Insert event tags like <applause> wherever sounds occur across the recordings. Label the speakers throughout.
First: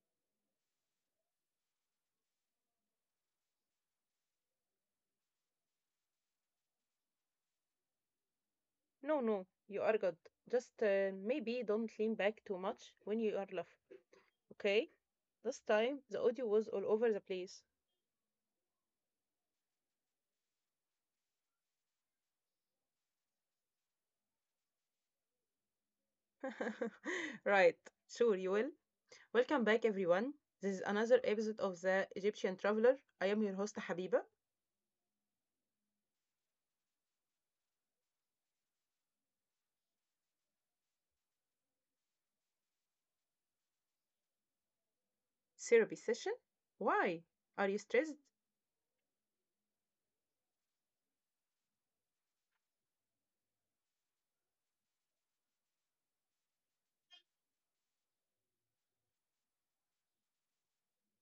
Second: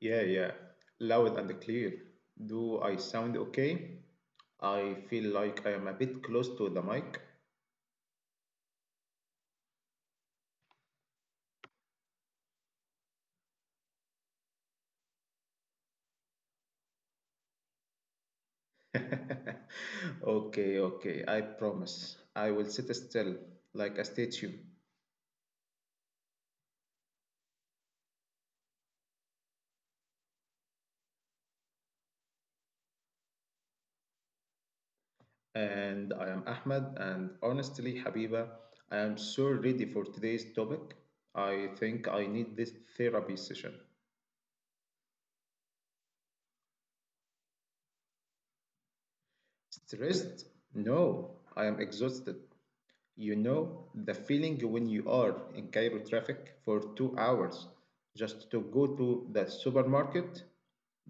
Speaker 1: Yeah, yeah. Loud and clear. Do I sound okay? I feel like I am a bit close to the mic.
Speaker 2: No, no, you are good. Just maybe don't lean back too much when you are laughing. Okay, this time the audio was all over the place.
Speaker 1: <laughs> Okay, okay. I promise. I will sit still like a statue.
Speaker 2: <laughs> Right, sure, you will. Welcome back, everyone. This is another episode of The Egyptian Traveler. I am your host, Habiba.
Speaker 1: And I am Ahmed, and honestly, Habiba, I am so ready for today's topic. I think I need this therapy session.
Speaker 2: Therapy session. Why? Are you stressed?
Speaker 1: Stressed? No, I am exhausted. You know the feeling when you are in Cairo traffic for 2 hours just to go to the supermarket?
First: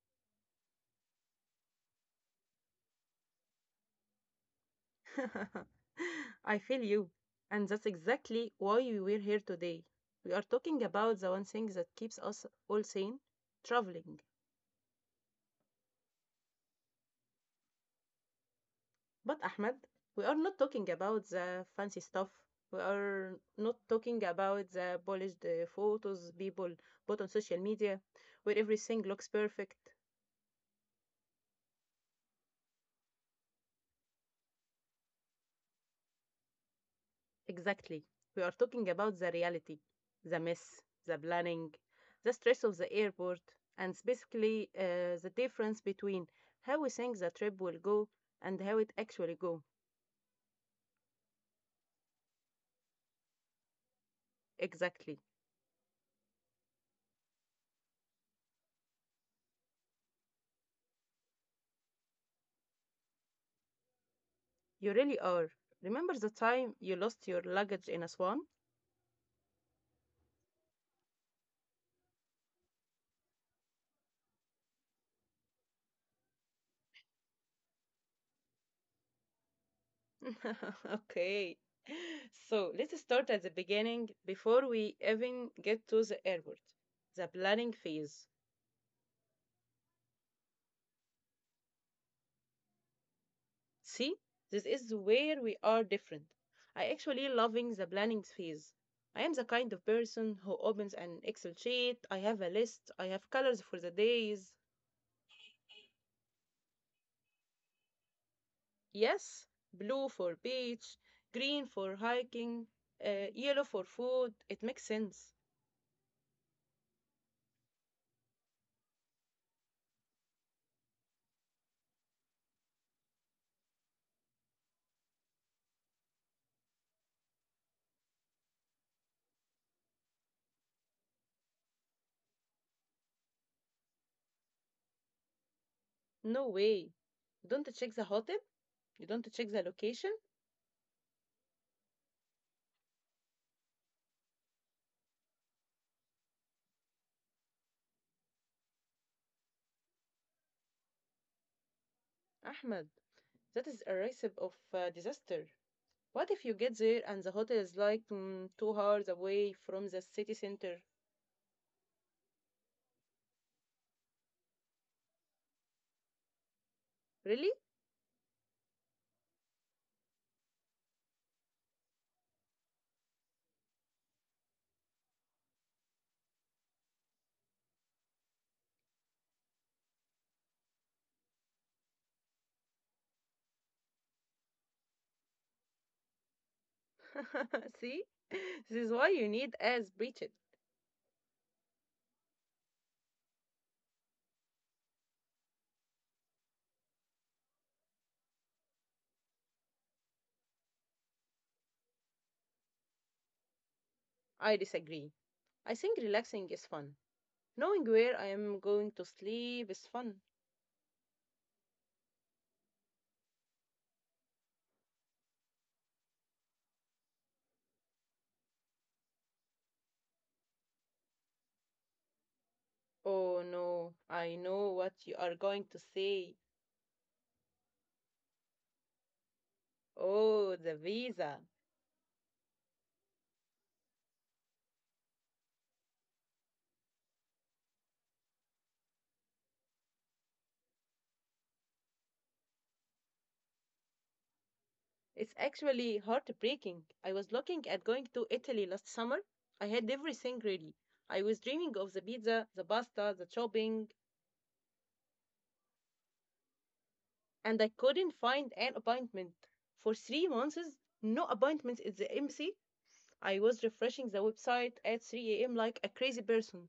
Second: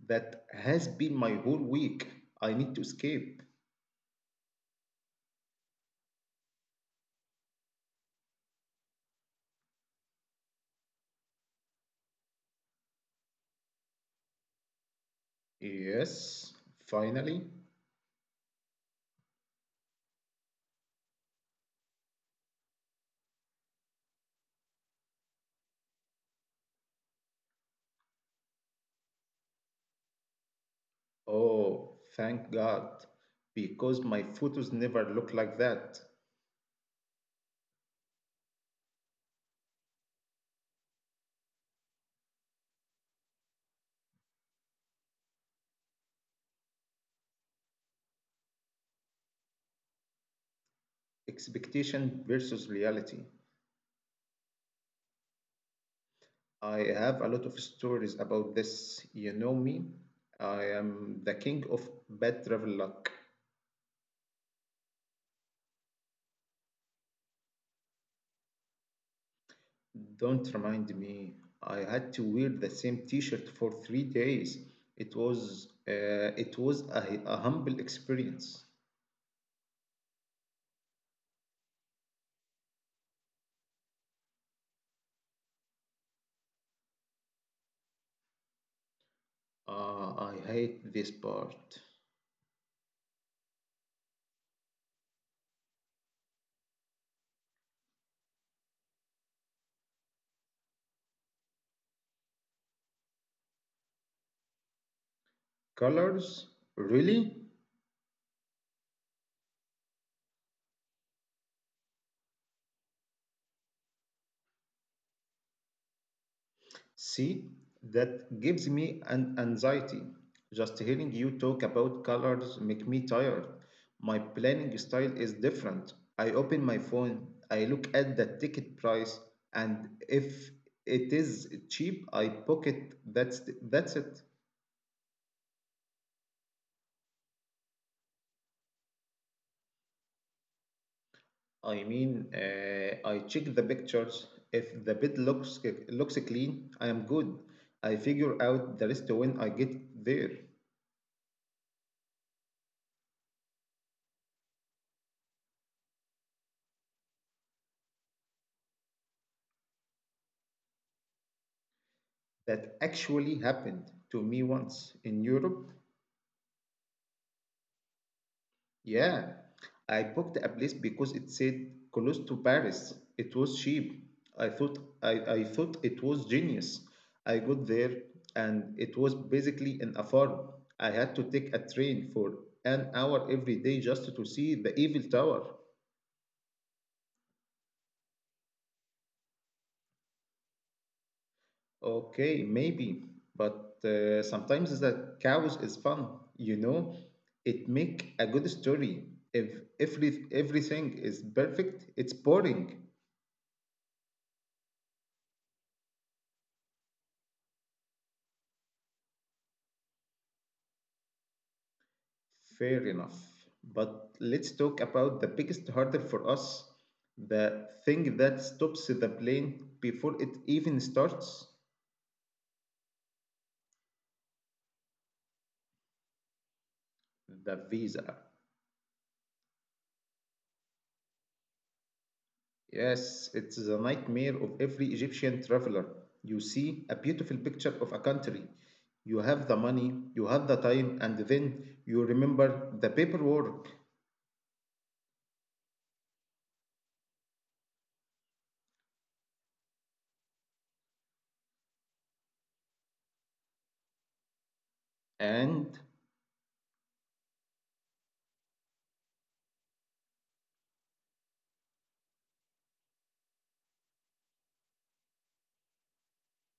Speaker 1: That has been my whole week. I need to escape.
Speaker 2: <laughs> I feel you. And that's exactly why we were here today. We are talking about the one thing that keeps us all sane traveling.
Speaker 1: Yes, finally.
Speaker 2: But, Ahmed, we are not talking about the fancy stuff. We are not talking about the polished photos people put on social media where everything looks perfect.
Speaker 1: Oh, thank God. Because my photos never look like that.
Speaker 2: Exactly. We are talking about the reality, the mess, the planning, the stress of the airport, and specifically the difference between how we think the trip will go and how it actually go.
Speaker 1: Expectation versus reality.
Speaker 2: Exactly.
Speaker 1: I have a lot of stories about this. You know me. I am the king of bad travel luck.
Speaker 2: You really are. Remember the time you lost your luggage in Aswan?
Speaker 1: Don't remind me. I had to wear the same T-shirt for 3 days. It was a humble experience.
Speaker 2: <laughs> Okay. So let's start at the beginning before we even get to the airport. The planning phase.
Speaker 1: I hate this part.
Speaker 2: See, this is where we are different. I actually loving the planning phase. I am the kind of person who opens an Excel sheet. I have a list. I have colors for the days.
Speaker 1: Colors? Really?
Speaker 2: Yes, blue for beach, green for hiking, yellow for food. It makes sense.
Speaker 1: See, that gives me an anxiety. Just hearing you talk about colors make me tired. My planning style is different. I open my phone, I look at the ticket price, and if it is cheap, I pocket. That's it.
Speaker 2: No way. You don't check the hotel. You don't check the location.
Speaker 1: I mean, I check the pictures. If the bed looks clean, I am good. I figure out the rest when I get there.
Speaker 2: Ahmed, that is a recipe of disaster. What if you get there and the hotel is like 2 hours away from the city center?
Speaker 1: That actually happened to me once in Europe.
Speaker 2: Really?
Speaker 1: Yeah, I booked a place because it said close to Paris. It was cheap. I thought I, I thought it was genius. I got there and it was basically in a farm. I had to take a train for an hour every day just to see the Eiffel Tower.
Speaker 2: <laughs> See, this is why you need as breached.
Speaker 1: Okay, maybe, but sometimes the chaos is fun. You know, it make a good story. If everything is perfect, it's boring.
Speaker 2: I disagree. I think relaxing is fun. Knowing where I am going to sleep is fun.
Speaker 1: Fair enough. But let's talk about the biggest hurdle for us, the thing that stops the plane before it even starts,
Speaker 2: Oh no, I know what you are going to say.
Speaker 1: the visa.
Speaker 2: Oh, the visa.
Speaker 1: Yes, it's the nightmare of every Egyptian traveler. You see a beautiful picture of a country. You have the money, you have the time, and then you remember the paperwork.
Speaker 2: It's actually heartbreaking. I was looking at going to Italy last summer. I had everything ready. I was dreaming of the pizza, the pasta, the shopping,
Speaker 1: And
Speaker 2: and I couldn't find an appointment. For 3 months, no appointments at the embassy. I was refreshing the website at 3 a.m. like a crazy person.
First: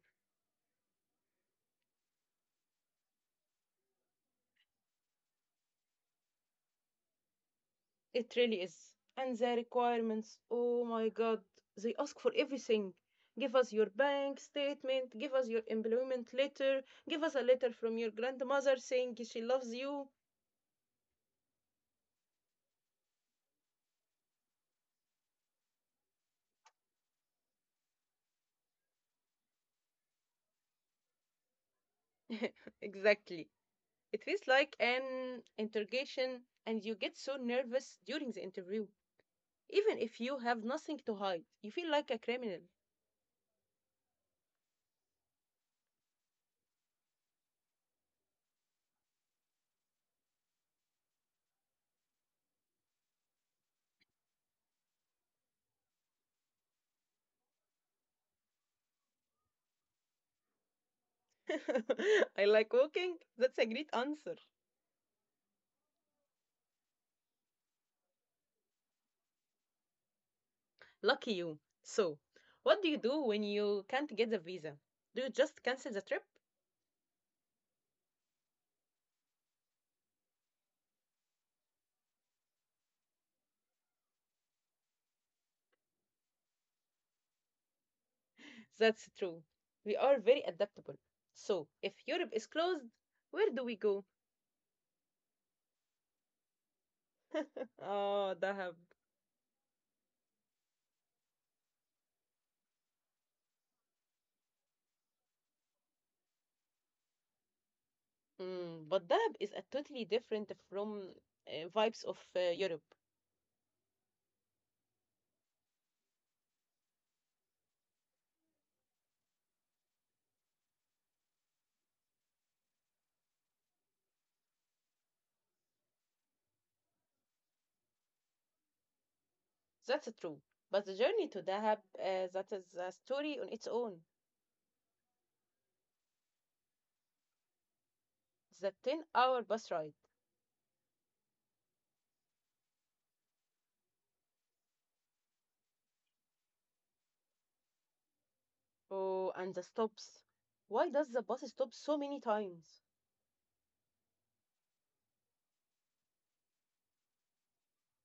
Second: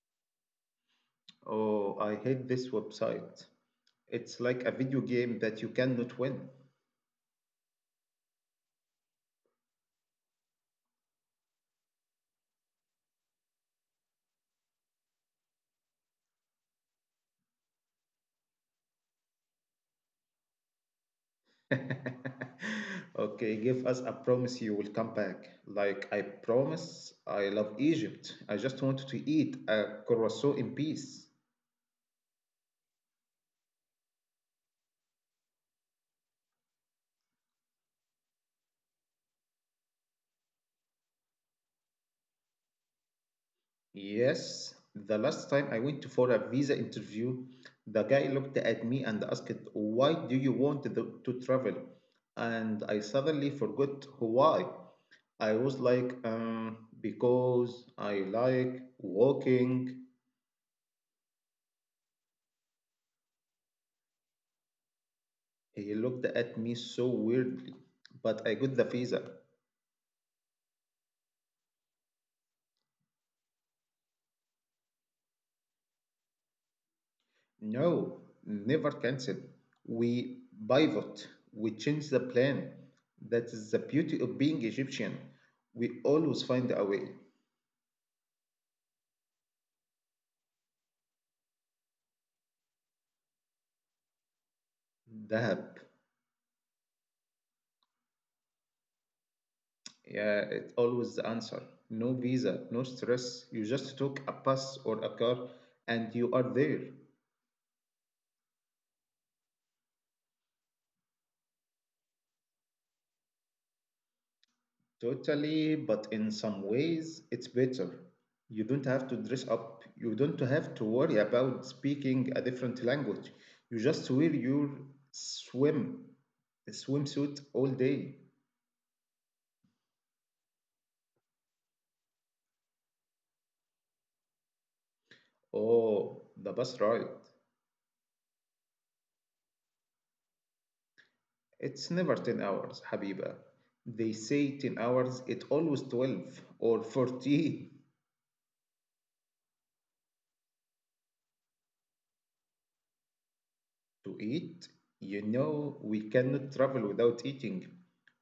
Speaker 1: oh, I hate this website. It's like a video game that you cannot win.
Speaker 2: It really is. And the requirements, oh my god, they ask for everything. Give us your bank statement, give us your employment letter, give us a letter from your grandmother saying she loves you.
Speaker 1: <laughs> Okay, give us a promise you will come back. Like, I promise I love Egypt. I just want to eat a croissant in peace.
Speaker 2: <laughs> Exactly. It feels like an interrogation, and you get so nervous during the interview. Even if you have nothing to hide, you feel like a criminal.
Speaker 1: Yes, the last time I went for a visa interview, the guy looked at me and asked, why do you want to travel? And I suddenly forgot why. I was like, because I like walking.
Speaker 2: <laughs> I like walking. That's a great answer.
Speaker 1: He looked at me so weirdly, but I got the visa.
Speaker 2: Lucky you. So, what do you do when you can't get the visa? Do you just cancel the trip?
Speaker 1: No, never cancel. We pivot, we change the plan. That is the beauty of being Egyptian. We always find a way.
Speaker 2: That's true. We are very adaptable. So, if Europe is closed, where do we go?
Speaker 1: Dahab.
Speaker 2: Oh, Dahab.
Speaker 1: Yeah, it's always the answer. No visa, no stress. You just took a bus or a car and you are there.
Speaker 2: But Dahab is a totally different from vibes of Europe.
Speaker 1: Totally, but in some ways, it's better. You don't have to dress up. You don't have to worry about speaking a different language. You just wear your swim swimsuit all day.
Speaker 2: That's true. But the journey to Dahab, that is a story on its own.
Speaker 1: Oh, the bus ride.
Speaker 2: The 10-hour bus ride.
Speaker 1: It's never 10 hours, Habiba. They say 10 hours, it's always 12 or 14.
Speaker 2: Oh, and the stops. Why does the bus stop so many times?
Speaker 1: To eat. You know, we cannot travel without eating.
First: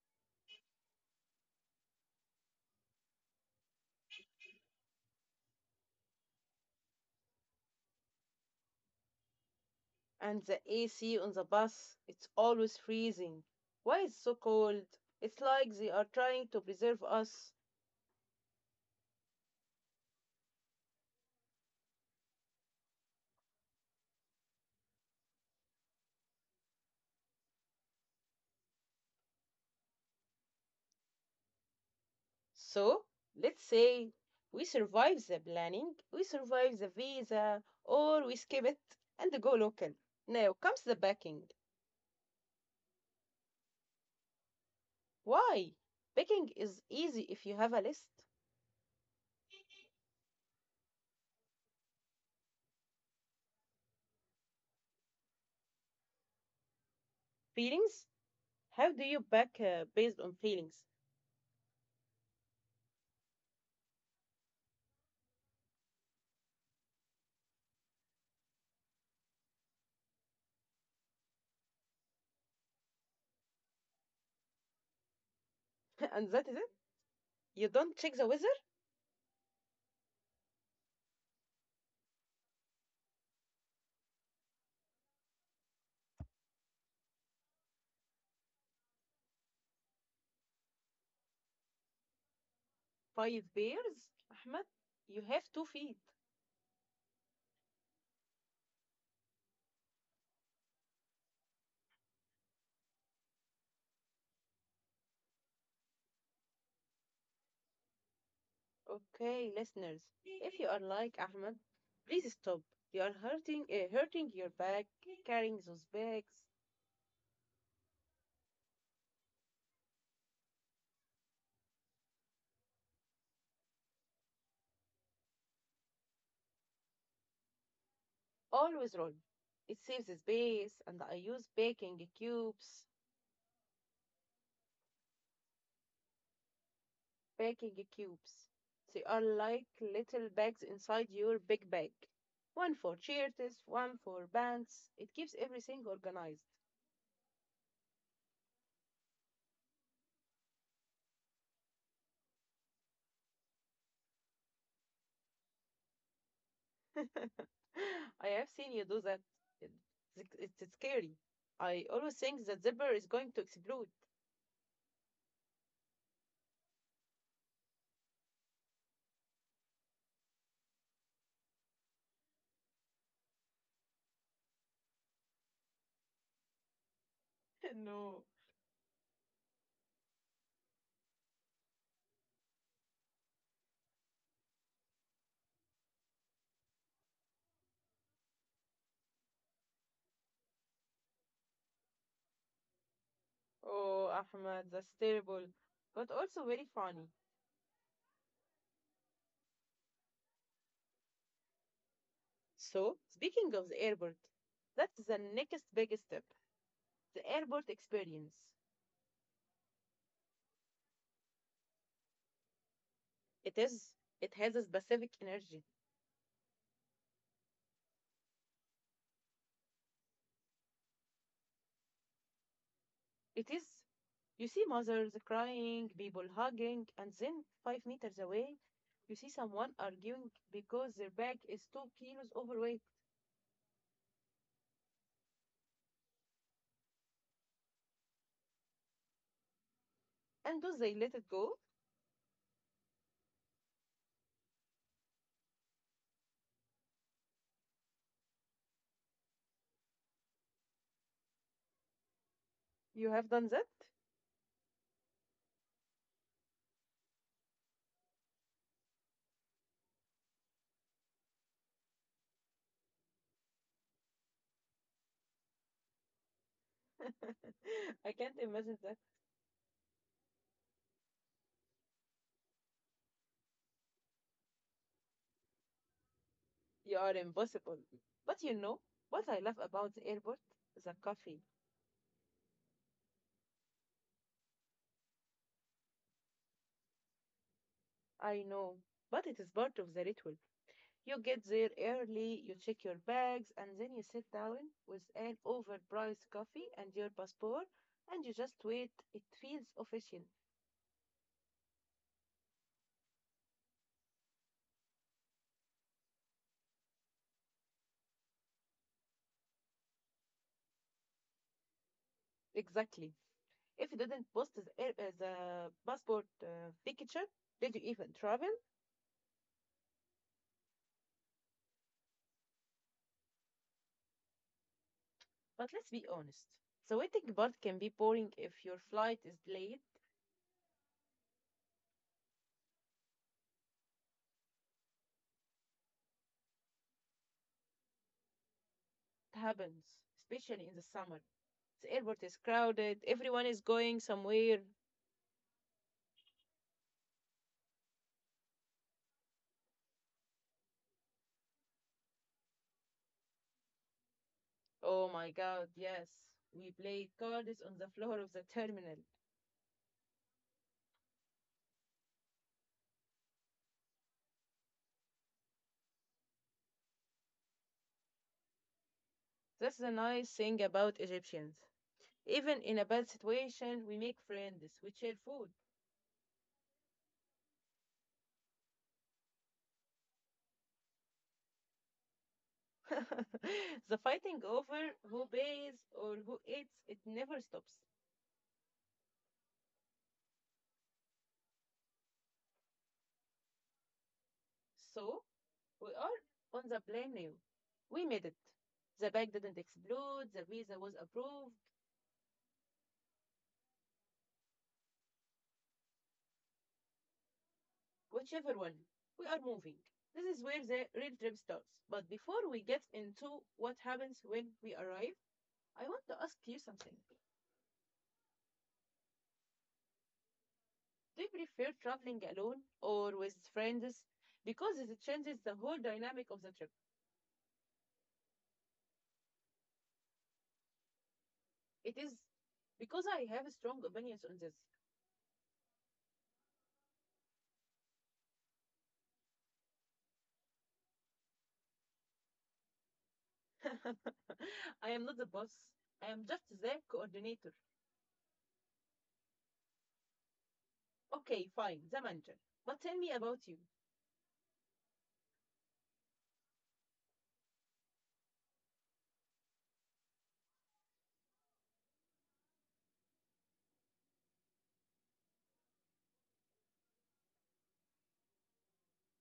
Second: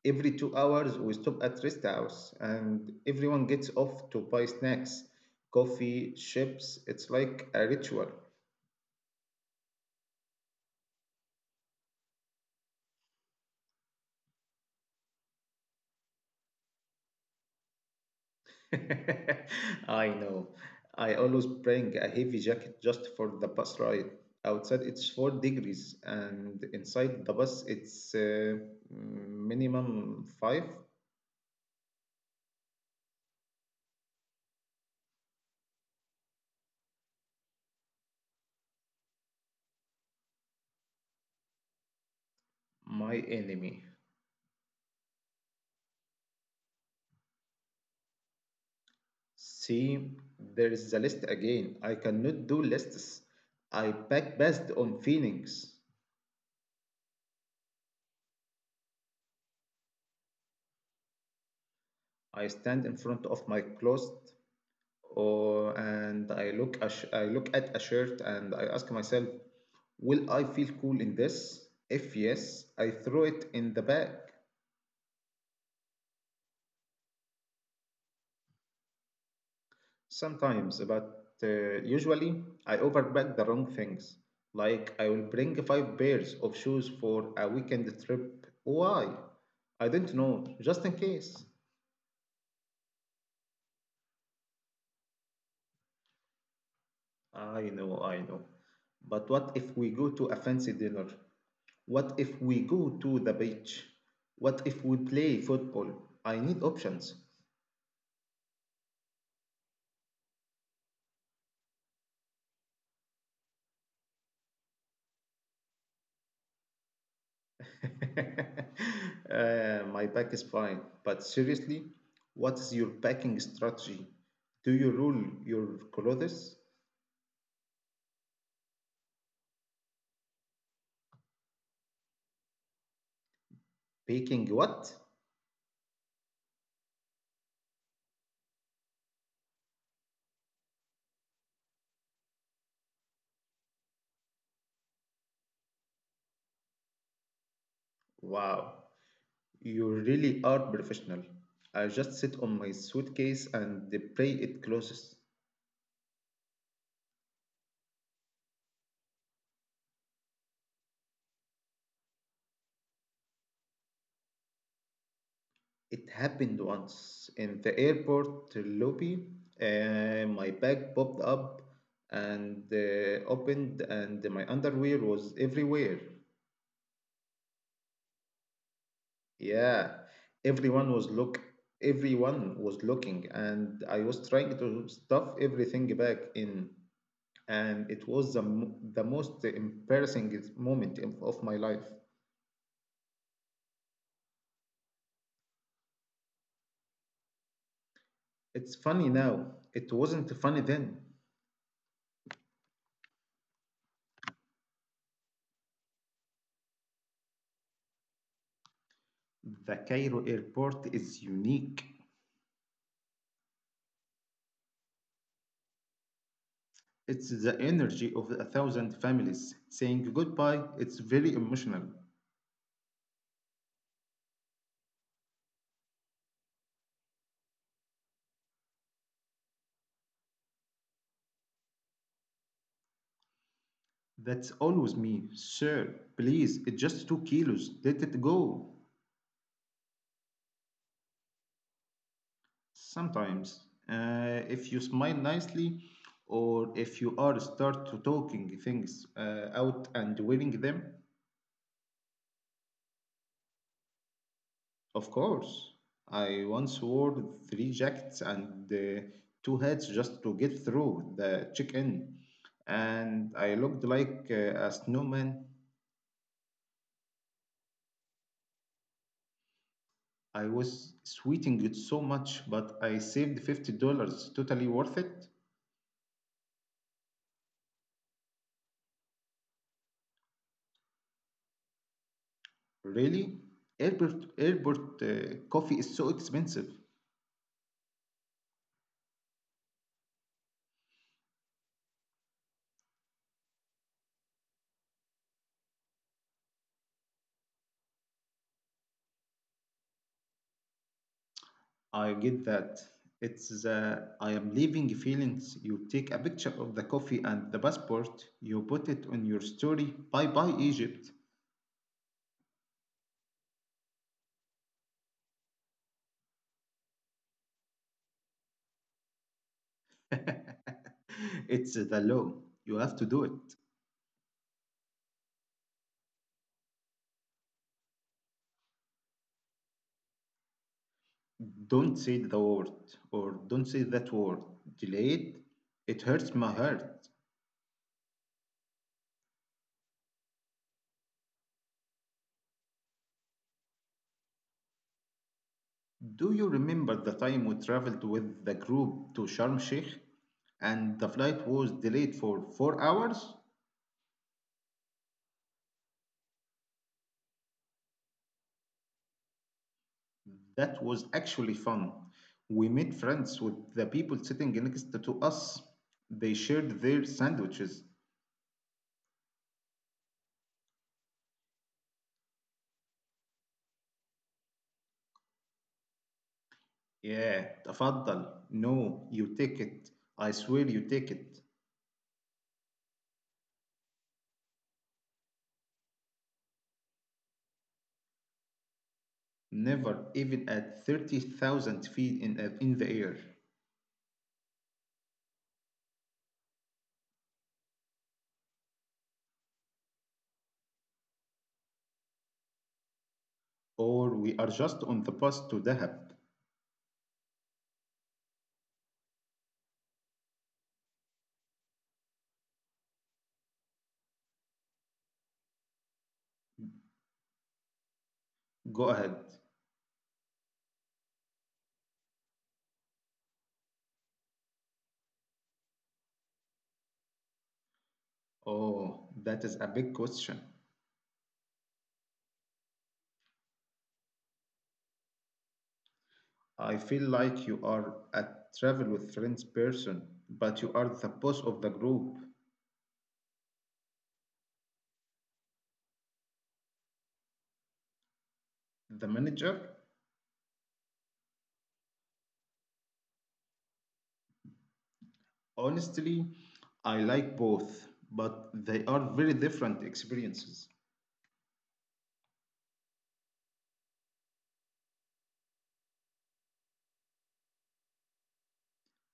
Speaker 1: Every 2 hours, we stop at rest house and everyone gets off to buy snacks, coffee, chips. It's like a ritual.
Speaker 2: And the AC on the bus, it's always freezing. Why it's so cold? It's like they are trying to preserve us.
Speaker 1: <laughs> I know. I always bring a heavy jacket just for the bus ride. Outside it's 4 degrees, and inside the bus it's minimum five.
Speaker 2: So, let's say we survive the planning, we survive the visa, or we skip it and go local. Now comes the packing.
Speaker 1: My enemy.
Speaker 2: Why? Packing is easy if you have a list.
Speaker 1: See, there is the list again. I cannot do lists. I pack based on feelings.
Speaker 2: Feelings? How do you pack based on feelings?
Speaker 1: I stand in front of my closet, or and I look at a shirt, and I ask myself, will I feel cool in this? If yes, I throw it in the bag
Speaker 2: <laughs> And that is it. You don't check the weather?
Speaker 1: sometimes, but usually I overpack the wrong things. Like I will bring five pairs of shoes for a weekend trip. Why? I don't know, just in case.
Speaker 2: Five bears? Ahmed, you have two feet.
Speaker 1: I know, I know. But what if we go to a fancy dinner? What if we go to the beach? What if we play football? I need options.
Speaker 2: Okay, listeners, if you <laughs> are like Ahmed, please stop. You are hurting your back, carrying those bags.
Speaker 1: <laughs> My pack is fine, but seriously, what is your packing strategy? Do you roll your clothes?
Speaker 2: Always roll. It saves space, and I use baking cubes.
Speaker 1: Packing what?
Speaker 2: Baking cubes. They are like little bags inside your big bag. One for shirts, one for pants. It keeps everything organized.
Speaker 1: Wow, you really are professional. I just sit on my suitcase and pray it closes.
Speaker 2: <laughs> I have seen you do that. It- it's scary. I always think that zipper is going to explode.
Speaker 1: It happened once in the airport lobby. My bag popped up and opened, and my underwear was everywhere.
Speaker 2: <laughs> No.
Speaker 1: Yeah, everyone was look, everyone was looking, and I was trying to stuff everything back in, and it was the the most embarrassing moment of my life.
Speaker 2: Oh, Ahmad, that's terrible, but also very funny.
Speaker 1: It's funny now. It wasn't funny then.
Speaker 2: So, speaking of the airport, that's the next big step, the airport experience.
Speaker 1: The Cairo airport is unique.
Speaker 2: It is, it has a specific energy.
Speaker 1: It's the energy of a thousand families saying goodbye. It's very emotional.
Speaker 2: It is, you see mothers crying, people hugging, and then 5 meters away, you see someone arguing because their bag is 2 kilos overweight.
Speaker 1: That's always me, sir. Please, it's just 2 kilos. Let it go.
Speaker 2: And do they let it go?
Speaker 1: Sometimes, if you smile nicely or if you are start to talking things out and wearing them.
Speaker 2: You have done that?
Speaker 1: Of course. I once wore three jackets and two hats just to get through the check-in, and I looked like a snowman.
Speaker 2: <laughs> I can't imagine that.
Speaker 1: I was sweating it so much, but I saved $50. Totally worth it.
Speaker 2: You are impossible. But you know what I love about the airport? The coffee.
Speaker 1: Really, airport airport coffee is so expensive.
Speaker 2: I know, but it is part of the ritual. You get there early, you check your bags, and then you sit down with an overpriced coffee and your passport, and you just wait. It feels official.
Speaker 1: I get that. It's the I am leaving feelings. You take a picture of the coffee and the passport, you put it on your story. Bye bye, Egypt.
Speaker 2: Exactly. If you didn't post the passport picture, did you even travel?
Speaker 1: <laughs> It's the law. You have to do it.
Speaker 2: But let's be honest. The waiting part can be boring if your flight is late.
Speaker 1: Don't say the word, or don't say that word. Delay it. It hurts my heart.
Speaker 2: It happens, especially in the summer. The airport is crowded. Everyone is going somewhere.
Speaker 1: Do you remember the time we traveled with the group to Sharm Sheikh and the flight was delayed for 4 hours?
Speaker 2: Oh my god, yes. We played cards on the floor of the terminal.
Speaker 1: That was actually fun. We made friends with the people sitting next to us. They shared their sandwiches.
Speaker 2: That's the nice thing about Egyptians. Even in a bad situation, we make friends. We share food.
Speaker 1: Yeah, تفضل. No, you take it. I swear you take it.
Speaker 2: <laughs> The fighting over who pays or who eats, it never stops.
Speaker 1: Never, even at 30,000 feet in the air.
Speaker 2: So, we are on the plane now. We made it. The bag didn't explode. The visa was approved.
Speaker 1: Or we are just on the bus to Dahab.
Speaker 2: Whichever one, we are moving. This is where the real trip starts. But before we get into what happens when we arrive, I want to ask you something.
Speaker 1: Go ahead.
Speaker 2: Do you prefer traveling alone or with friends? Because it changes the whole dynamic of the trip.
Speaker 1: Oh, that is a big question.
Speaker 2: It is because I have strong opinions on this.
Speaker 1: I feel like you are a travel with friends person, but you are the boss of the group,
Speaker 2: <laughs> I am not the boss. I am just the coordinator.
Speaker 1: the manager.
Speaker 2: Okay, fine, the manager. But tell me about you.
Speaker 1: Honestly, I like both, but they are very different experiences.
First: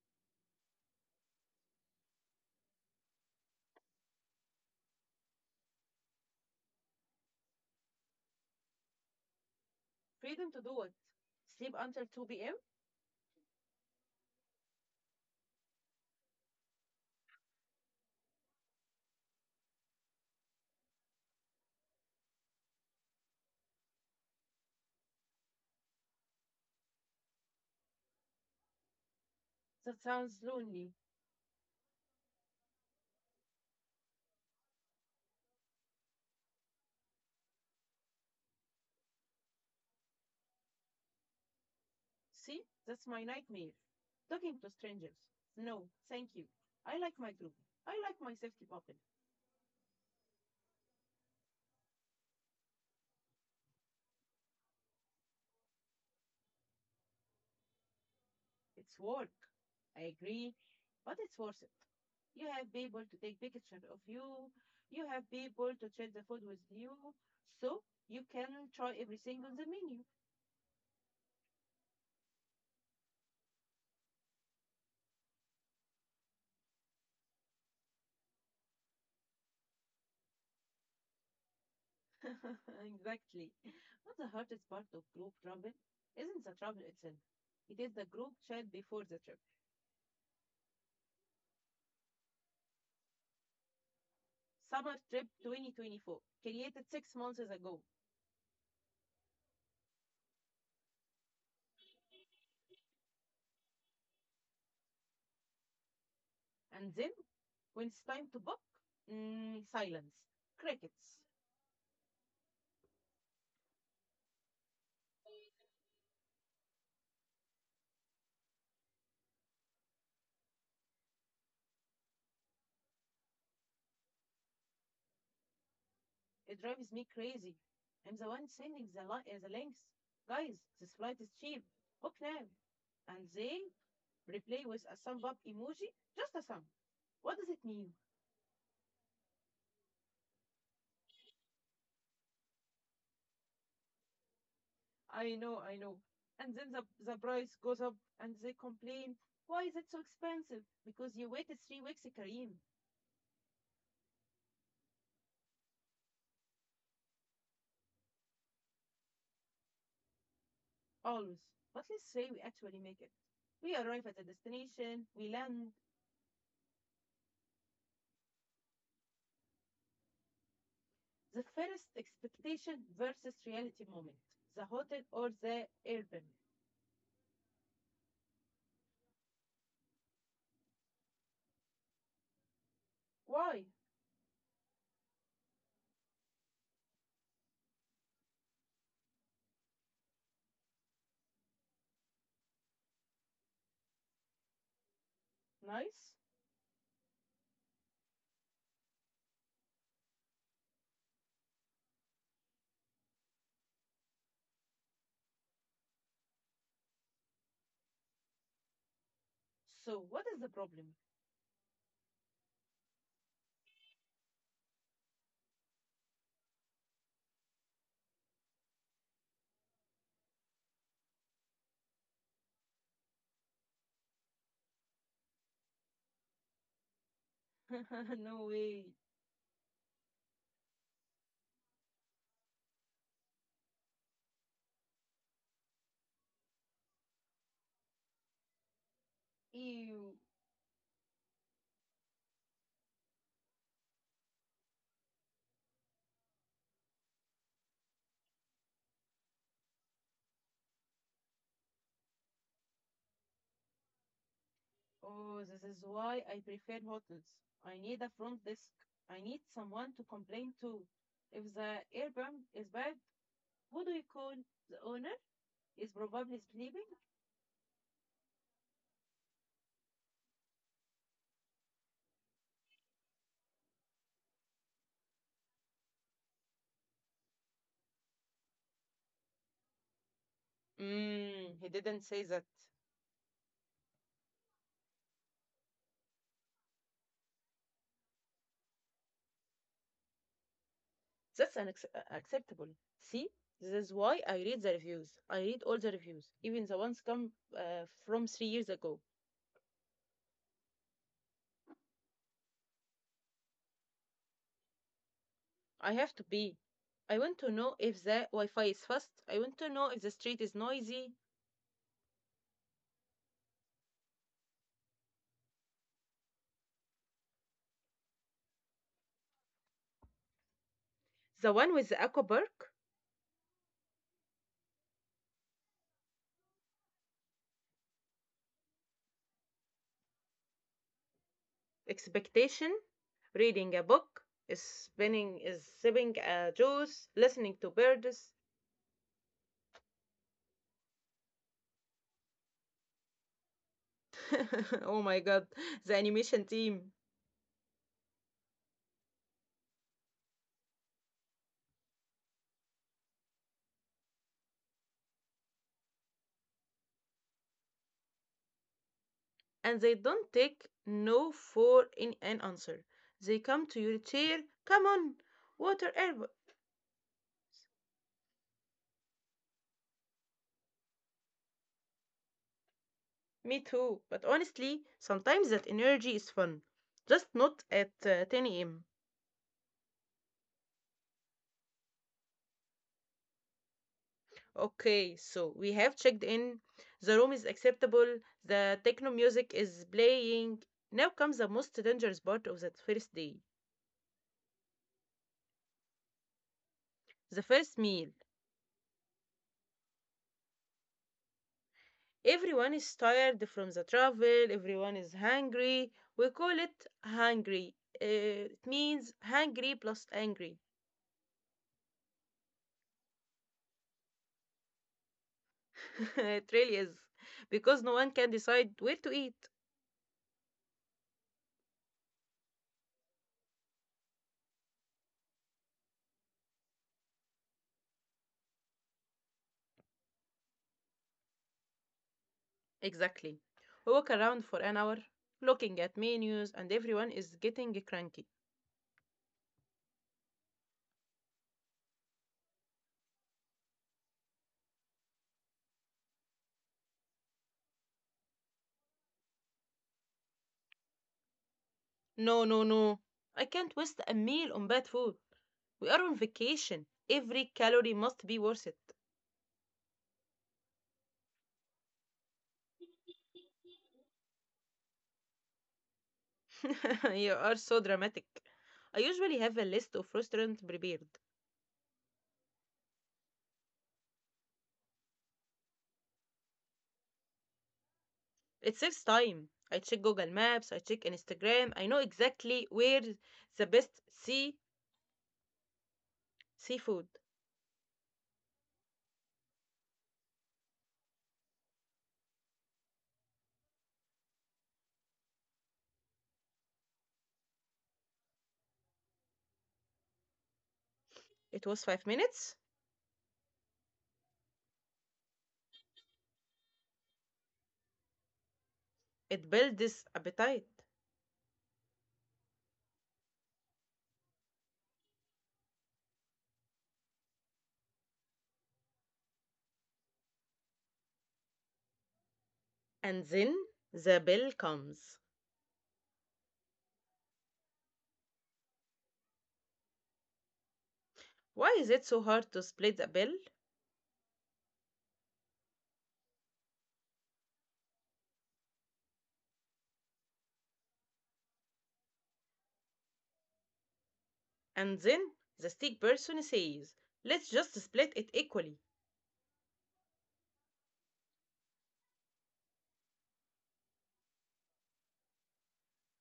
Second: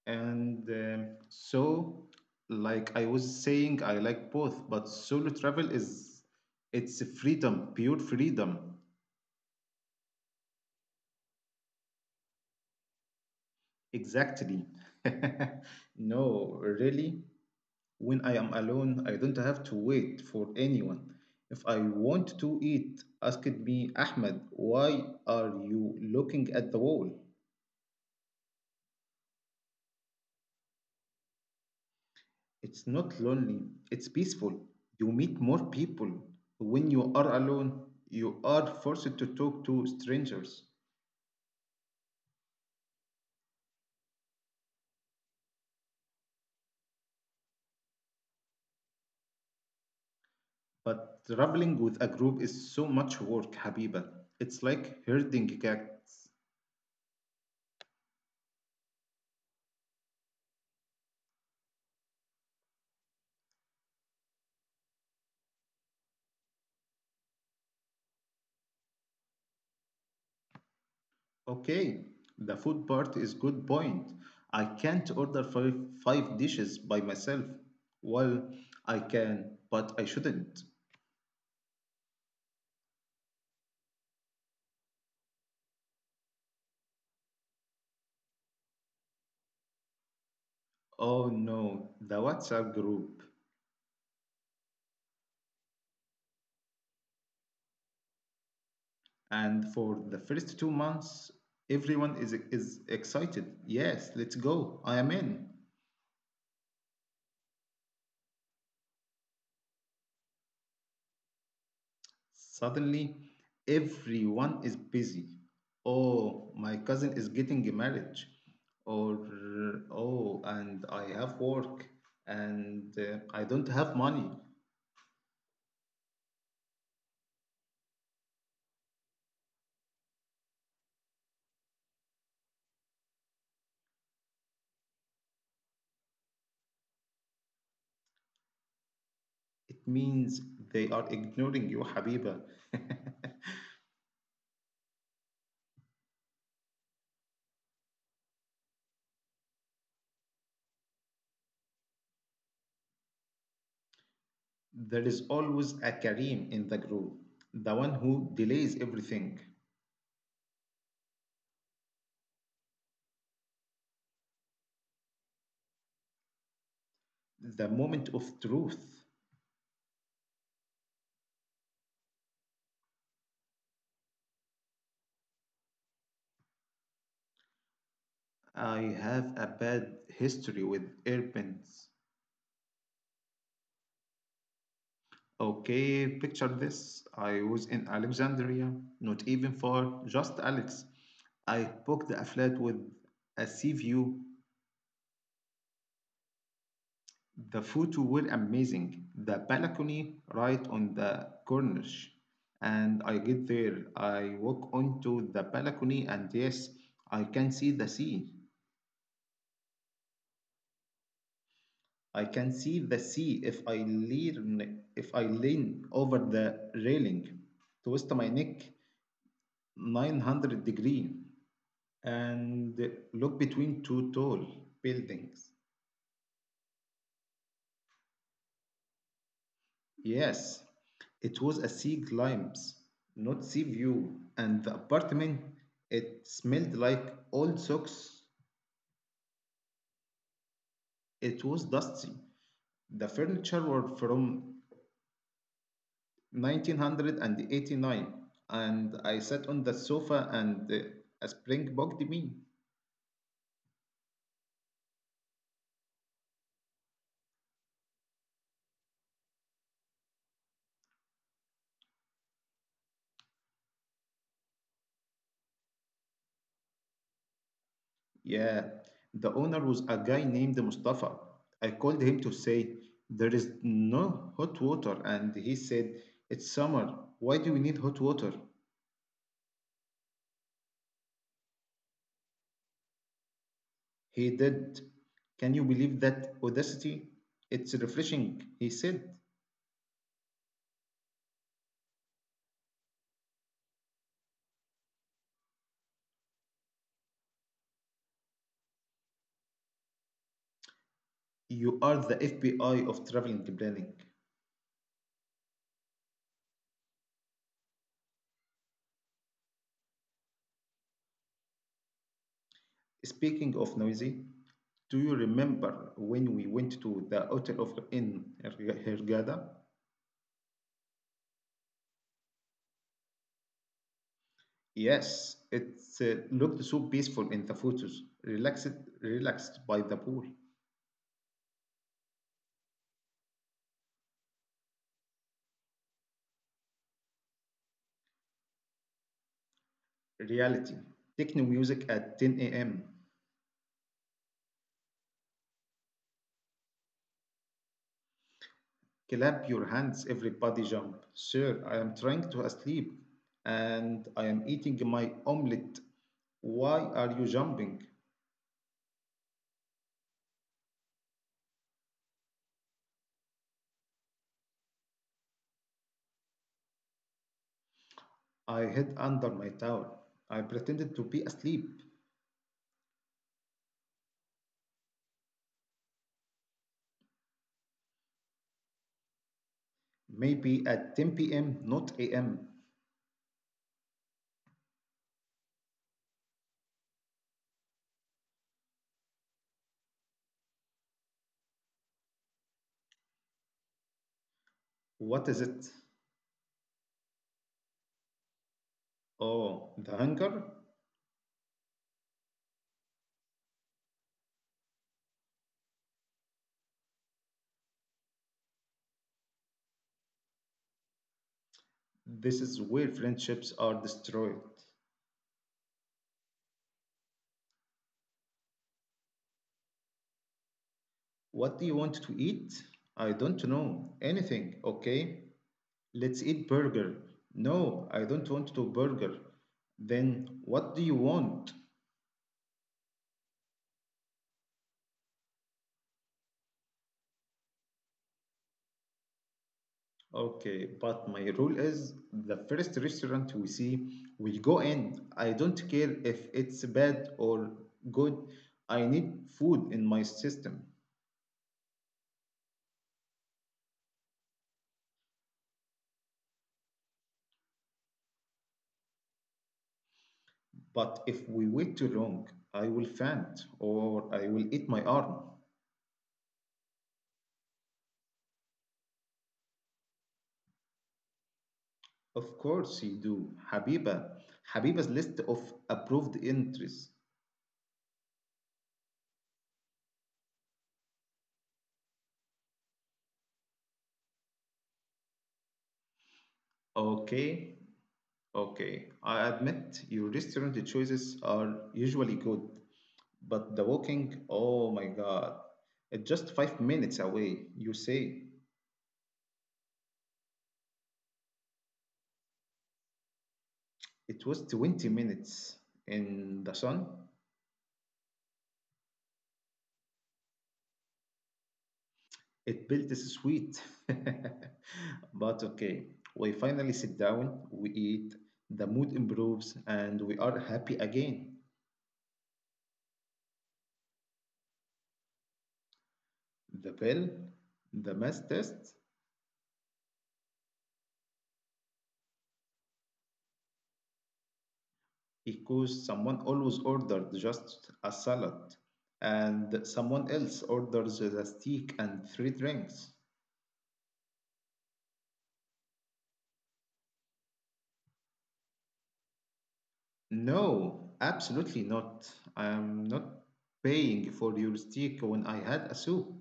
Speaker 1: And um, so, like I was saying, I like both, but solo travel is it's freedom, pure freedom.
Speaker 2: Freedom to do what? Sleep until 2 p.m.?
Speaker 1: Exactly. <laughs> No, really, when I am alone, I don't have to wait for anyone. If I want to eat, ask me, Ahmed, why are you looking at the wall?
Speaker 2: That sounds lonely.
Speaker 1: It's not lonely, it's peaceful. You meet more people. When you are alone, you are forced to talk to strangers.
Speaker 2: See, that's my nightmare. Talking to strangers. No, thank you. I like my group. I like my safety bubble.
Speaker 1: But traveling with a group is so much work, Habiba. It's like herding cats.
Speaker 2: It's work. I agree, but it's worth it. You have people to take pictures of you. You have people to share the food with you. So you can try everything on the menu.
Speaker 1: Okay, the food part is good point. I can't order five dishes by myself. Well, I can, but I shouldn't.
Speaker 2: <laughs> Exactly. But the hardest part of group travel isn't the travel itself. It is the group chat before the trip.
Speaker 1: Oh no, the WhatsApp group.
Speaker 2: Summer Trip 2024, created 6 months ago.
Speaker 1: And for the first 2 months, everyone is excited. Yes, let's go, I am in.
Speaker 2: And then, when it's time to book, silence, crickets.
Speaker 1: Suddenly everyone is busy. Oh, my cousin is getting a marriage. Or, oh, and I have work, and I don't have money.
Speaker 2: It drives me crazy. I'm the one sending the links. Guys, this flight is cheap. Book now. And they replay with a thumb up emoji, just a thumb. What does it mean?
Speaker 1: It means they are ignoring you, Habiba. <laughs>
Speaker 2: I know, I know. And then the price goes up and they complain, Why is it so expensive? Because you waited 3 weeks, Kareem.
Speaker 1: There is always a Kareem in the group, the one who delays everything.
Speaker 2: Always. But let's say we actually make it. We arrive at the destination, we land,
Speaker 1: The moment of truth.
Speaker 2: the first expectation versus reality moment, the hotel or the airbnb?
Speaker 1: I have a bad history with airplanes.
Speaker 2: Why?
Speaker 1: Okay, picture this. I was in Alexandria, not even far, just Alex. I booked a flat with a sea view.
Speaker 2: Nice.
Speaker 1: The photo were amazing. The balcony right on the corniche. And I get there, I walk onto the balcony, and yes, I can see the sea.
Speaker 2: So what is the problem?
Speaker 1: I can see the sea if I lean over the railing, twist my neck 900 degrees and look between two tall buildings.
Speaker 2: <laughs> No way.
Speaker 1: Yes, it was a sea glimpse, not sea view. And the apartment, it smelled like old socks.
Speaker 2: Ew.
Speaker 1: It was dusty. The furniture were from 1989, and I sat on the sofa and a spring bugged me.
Speaker 2: Oh, this is why I prefer hotels. I need a front desk. I need someone to complain to. If the airbnb is bad, who do you call? The owner is probably sleeping.
Speaker 1: Yeah, the owner was a guy named Mustafa. I called him to say, there is no hot water. And he said, it's summer. Why do we need hot water?
Speaker 2: Mm, he didn't say that.
Speaker 1: He did. Can you believe that audacity? It's refreshing. He said,
Speaker 2: That's unacceptable. See, this is why I read the reviews. I read all the reviews, even the ones come from 3 years ago.
Speaker 1: you are the FBI of traveling planning.
Speaker 2: I have to be. I want to know if the Wi-Fi is fast. I want to know if the street is noisy.
Speaker 1: Speaking of noisy, do you remember when we went to the hotel of in Hurghada?
Speaker 2: The one with the aqua park.
Speaker 1: Yes, it looked so peaceful in the photos, relaxed by the pool.
Speaker 2: Expectation, reading a book, is spinning, is sipping a juice, listening to birds.
Speaker 1: Reality. Techno music at 10 a.m.
Speaker 2: <laughs> Oh my god, the animation team.
Speaker 1: Clap your hands, everybody jump. Sir, I am trying to sleep and I am eating my omelette. Why are you jumping?
Speaker 2: And they don't take no for in an answer. They come to your chair, come on, water air.
Speaker 1: I hid under my towel. I pretended to be asleep.
Speaker 2: Me too, but honestly, sometimes that energy is fun, just not at 10 a.m.
Speaker 1: Maybe at 10 p.m., not a.m.
Speaker 2: Okay, so we have checked in, the room is acceptable, the techno music is playing. Now comes the most dangerous part of that first day,
Speaker 1: What is it?
Speaker 2: the first meal.
Speaker 1: Oh, the hunger?
Speaker 2: Everyone is tired from the travel, everyone is hungry. We call it hungry. It means hungry plus angry.
Speaker 1: This is where friendships are destroyed.
Speaker 2: <laughs> It really is. Because no one can decide where to eat.
Speaker 1: What do you want to eat? I don't know. Anything, okay? Let's eat burger. No, I don't want to burger. Then what do you want?
Speaker 2: Exactly. We walk around for an hour, looking at menus, and everyone is getting cranky.
Speaker 1: Okay, but my rule is the first restaurant we see, we go in. I don't care if it's bad or good. I need food in my system.
Speaker 2: No, no, no. I can't waste a meal on bad food. We are on vacation. Every calorie must be worth it.
Speaker 1: But if we wait too long, I will faint or I will eat my arm.
Speaker 2: <laughs> You are so dramatic. I usually have a list of restaurants prepared.
Speaker 1: Of course you do, Habiba. Habiba's list of approved entries.
Speaker 2: It saves time. I check Google Maps, I check Instagram. I know exactly where the best sea seafood.
Speaker 1: Okay, okay. I admit your restaurant choices are usually good, but the walking, oh my God. It's just 5 minutes away, you say.
Speaker 2: It was 5 minutes.
Speaker 1: It was 20 minutes in the sun.
Speaker 2: It builds appetite.
Speaker 1: It built this sweet. <laughs> But okay, we finally sit down, we eat, the mood improves, and we are happy again.
Speaker 2: And then the bill comes.
Speaker 1: The bill, the mess test,
Speaker 2: Why is it so hard to split the bill?
Speaker 1: because someone always ordered just a salad, and someone else orders the steak and three drinks.
Speaker 2: And then the steak person says, let's just split it equally.
Speaker 1: No, absolutely not. I am not paying for your steak when I had a soup.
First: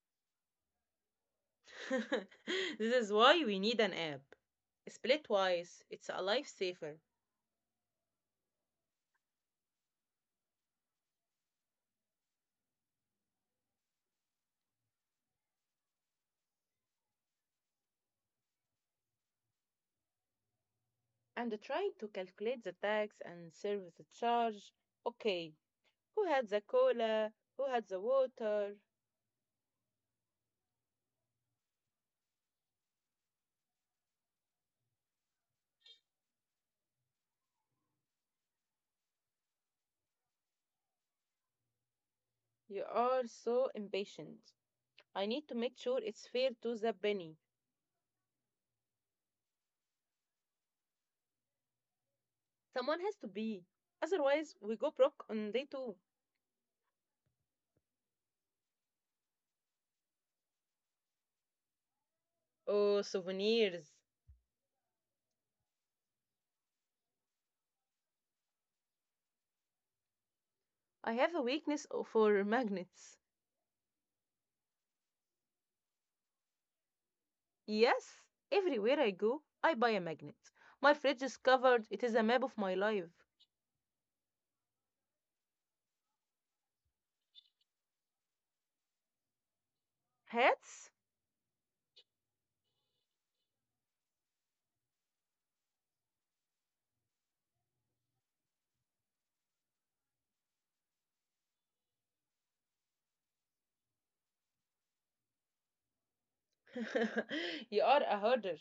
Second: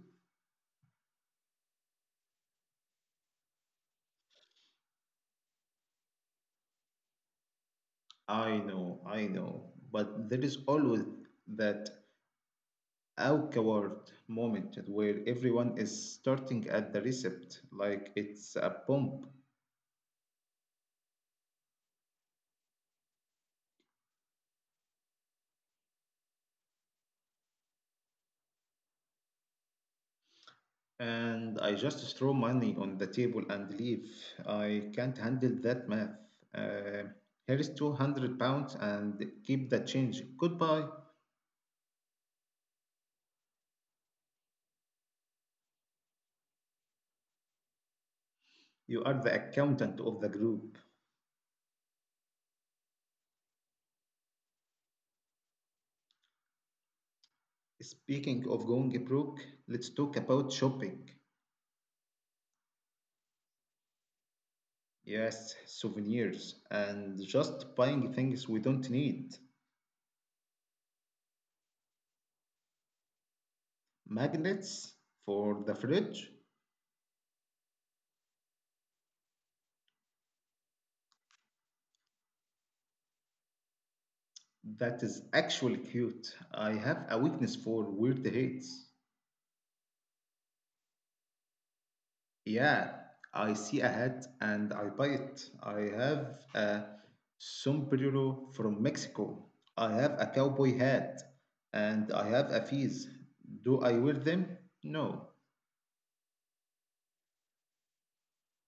Speaker 2: <laughs> This is why we need an app. Splitwise, it's a lifesaver.
Speaker 1: I know, but there is always that awkward moment where everyone is starting at the receipt like it's a pump,
Speaker 2: And trying to calculate the tax and service charge. Okay, who had the cola? Who had the water?
Speaker 1: and I just throw money on the table and leave. I can't handle that math. Uh, here is 200 pounds and keep the change. Goodbye.
Speaker 2: You are so impatient. I need to make sure it's fair to the penny.
Speaker 1: You are the accountant of the group.
Speaker 2: Someone has to be. Otherwise, we go broke on day two.
Speaker 1: Speaking of going broke, let's talk about shopping.
Speaker 2: Oh, souvenirs.
Speaker 1: Yes, souvenirs and just buying things we don't need.
Speaker 2: I have a weakness for magnets.
Speaker 1: Magnets for the fridge.
Speaker 2: Yes, everywhere I go, I buy a magnet. My fridge is covered. It is a map of my life.
Speaker 1: That is actually cute. I have a weakness for weird hats.
Speaker 2: Hats?
Speaker 1: Yeah, I see a hat and I buy it. I have a sombrero from Mexico. I have a cowboy hat and I have a fez. Do I wear them? No.
Speaker 2: <laughs> you are a hoarder.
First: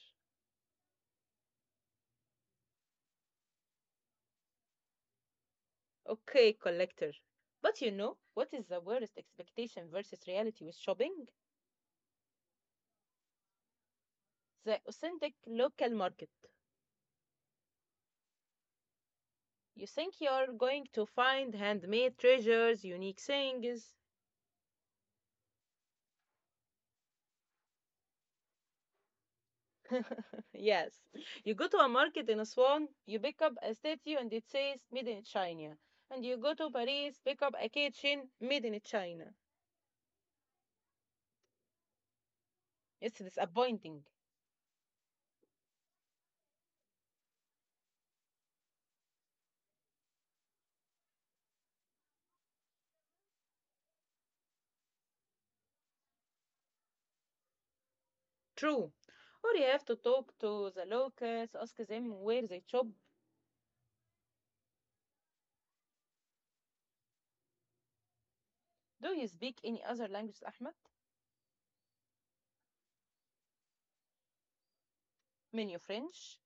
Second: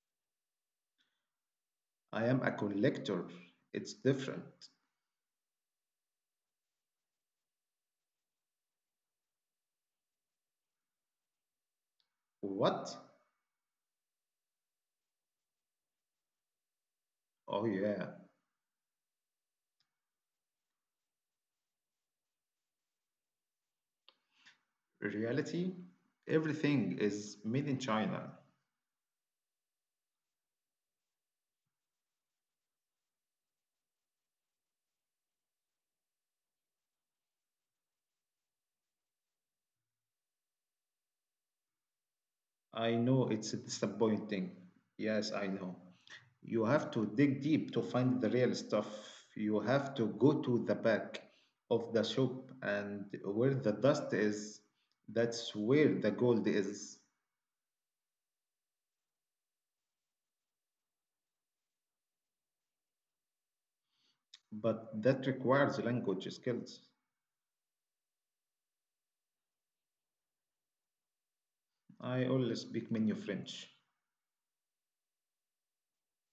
Speaker 1: I am a collector. It's different.
Speaker 2: Okay, collector. But you know, what is the worst expectation versus reality with shopping?
Speaker 1: What?
Speaker 2: The authentic local market.
Speaker 1: Oh, yeah.
Speaker 2: You think you're going to find handmade treasures, unique things.
Speaker 1: Reality? Everything is made in China.
Speaker 2: <laughs> yes. You go to a market in Aswan, you pick up a statue and it says made in China. And you go to Paris, pick up a kitchen made in China.
Speaker 1: I
Speaker 2: It's
Speaker 1: know it's
Speaker 2: disappointing.
Speaker 1: disappointing. Yes, I know. You have to dig deep to find the real stuff. You have to go to the back of the shop and where the dust is, that's where the gold is.
Speaker 2: True. Or you have to talk to the locals, ask them where they shop.
Speaker 1: But that requires language skills.
Speaker 2: Do you speak any other language, Ahmed?
Speaker 1: I only speak menu French.
Speaker 2: Menu French?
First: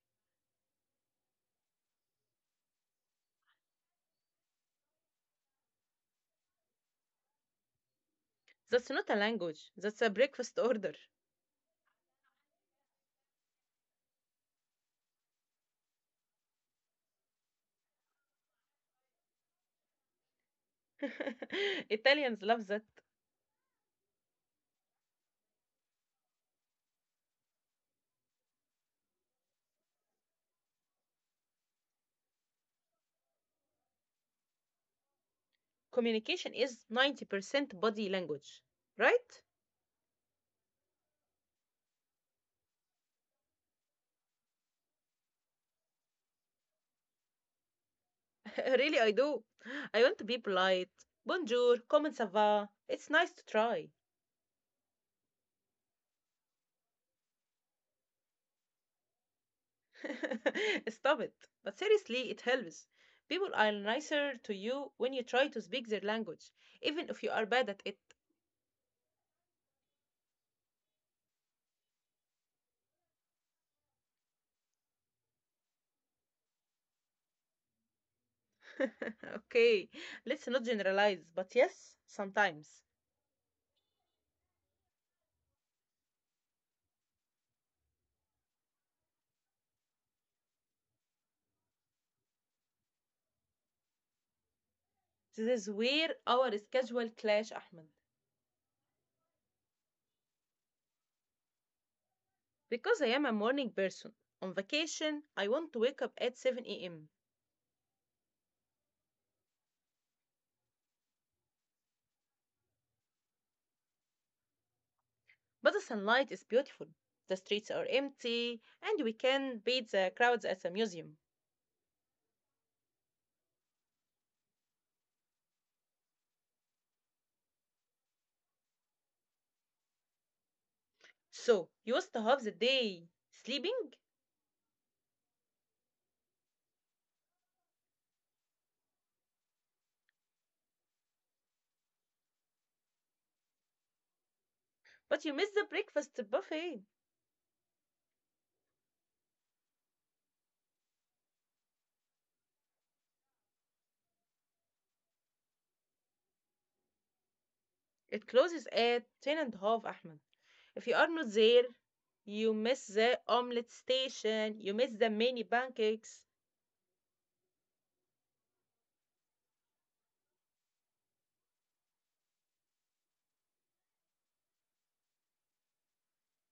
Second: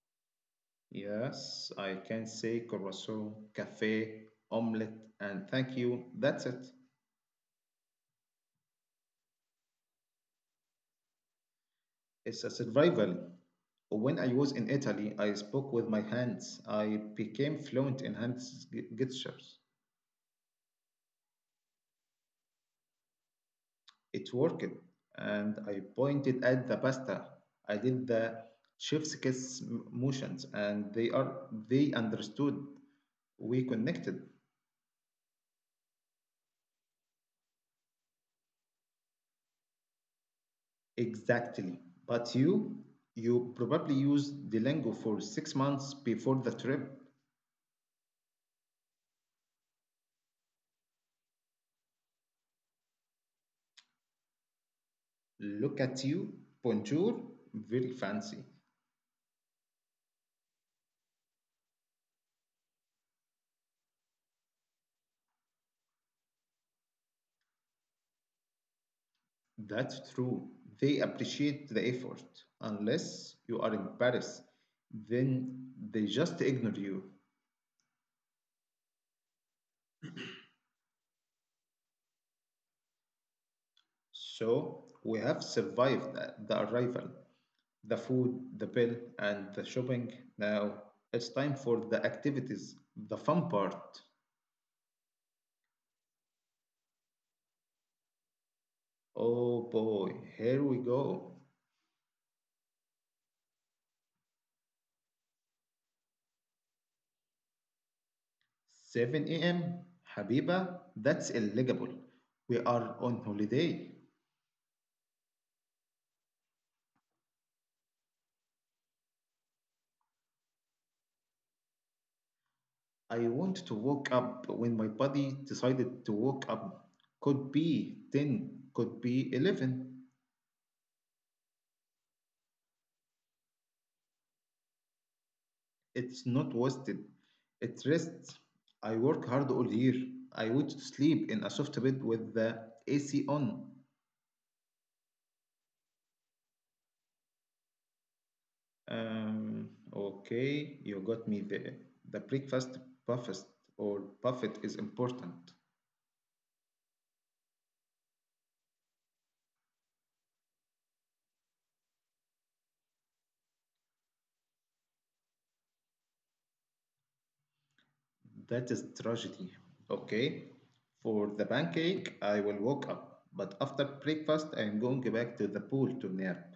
Speaker 1: Yes, I can say croissant, cafe, omelette, and thank you. That's it.
Speaker 2: That's not a language. That's a breakfast order.
Speaker 1: It's a survival. When I was in Italy, I spoke with my hands. I became fluent in hand gestures.
Speaker 2: <laughs> Italians love that.
Speaker 1: It worked, and I pointed at the pasta. I did the chef's kiss motions, and they understood. We connected.
Speaker 2: Communication is 90% body language, right?
Speaker 1: Exactly. But you probably used the lingo for 6 months before the trip.
Speaker 2: <laughs> really, I do. I want to be polite. Bonjour, comment ça va? It's nice to try.
Speaker 1: Look at you, bonjour, very fancy.
Speaker 2: <laughs> Stop it. But seriously, it helps. People are nicer to you when you try to speak their language, even if you are bad at it.
Speaker 1: That's true. They appreciate the effort. Unless you are in Paris, then they just ignore you.
Speaker 2: <laughs> okay, let's not generalize, but yes, sometimes.
Speaker 1: So we have survived the arrival, the food, the bill, and the shopping. Now it's time for the activities, the fun part.
Speaker 2: This is where our schedule clash, Ahmed.
Speaker 1: Oh boy, here we go.
Speaker 2: Because I am a morning person. On vacation, I want to wake up at 7 a.m.
Speaker 1: 7 a.m.? Habiba, that's illegible. We are on holiday.
Speaker 2: But the sunlight is beautiful, the streets are empty, and we can beat the crowds at the museum.
Speaker 1: I want to wake up when my body decided to wake up. Could be 10, could be 11.
Speaker 2: So you start the day sleeping,
Speaker 1: It's not wasted. It rests. I work hard all year. I want to sleep in a soft bed with the AC on.
Speaker 2: but you miss the breakfast buffet.
Speaker 1: Um, okay, you got me there. The breakfast buffet or buffet is important.
Speaker 2: It closes at ten and a half, Ahmed. If you are not there, you miss the omelette station, you miss the mini pancakes.
Speaker 1: That is tragedy. Okay. For the pancake, I will walk up. But after breakfast, I am going back to the pool to nap.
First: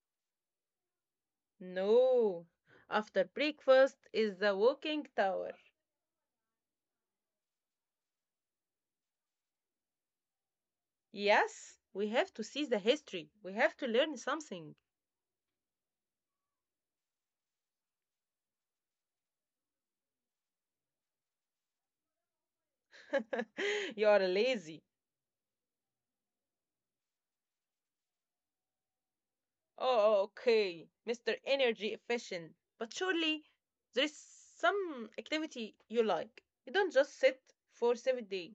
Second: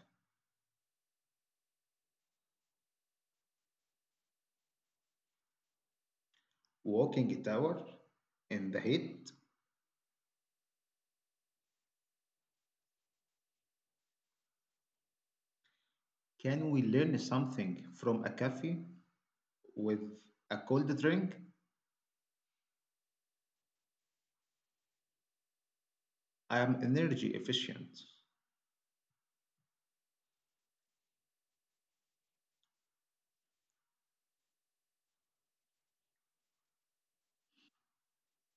Speaker 2: No. After breakfast is the walking tower.
Speaker 1: Walking it hour in the heat.
Speaker 2: Yes, we have to see the history. We have to learn something.
Speaker 1: Can we learn something from a cafe with a cold drink?
Speaker 2: <laughs> you are lazy.
Speaker 1: I am energy efficient.
Speaker 2: Oh, okay, Mr. Energy Efficient. But surely there is some activity you like. You don't just sit for 7 days.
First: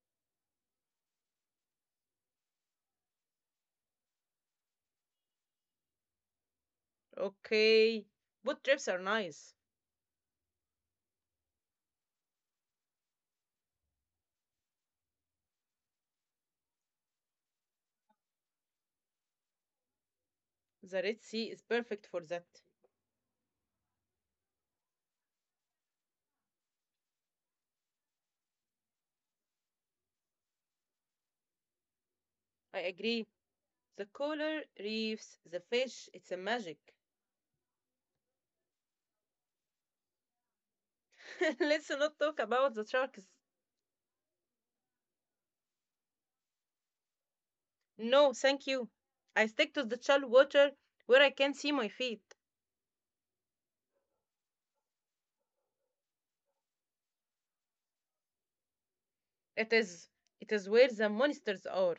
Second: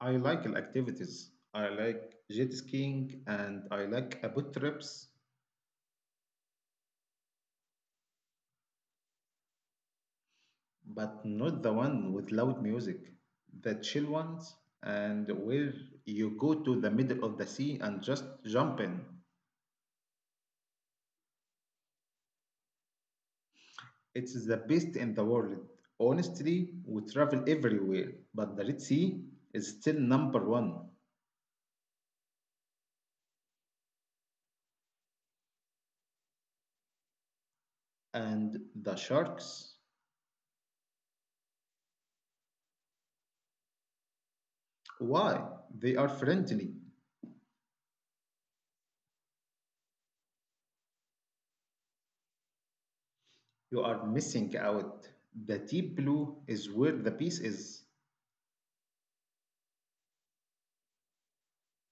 Speaker 1: I like activities. I like jet skiing and I like a boat trips.
Speaker 2: Okay, boat trips are nice.
Speaker 1: But not the one with loud music. The chill ones, and where you go to the middle of the sea and just jump in.
Speaker 2: The Red Sea is perfect for that.
Speaker 1: It's the best in the world. Honestly, we travel everywhere, but the Red Sea is still number one.
Speaker 2: I agree. The coral reefs, the fish, it's a magic.
Speaker 1: And the sharks?
Speaker 2: <laughs> Let's not talk about the sharks.
Speaker 1: Why? They are friendly.
Speaker 2: No, thank you. I stick to the shallow water where I can see my feet.
Speaker 1: You are missing out. The deep blue is where the peace is.
Speaker 2: It is, it is where the monsters are.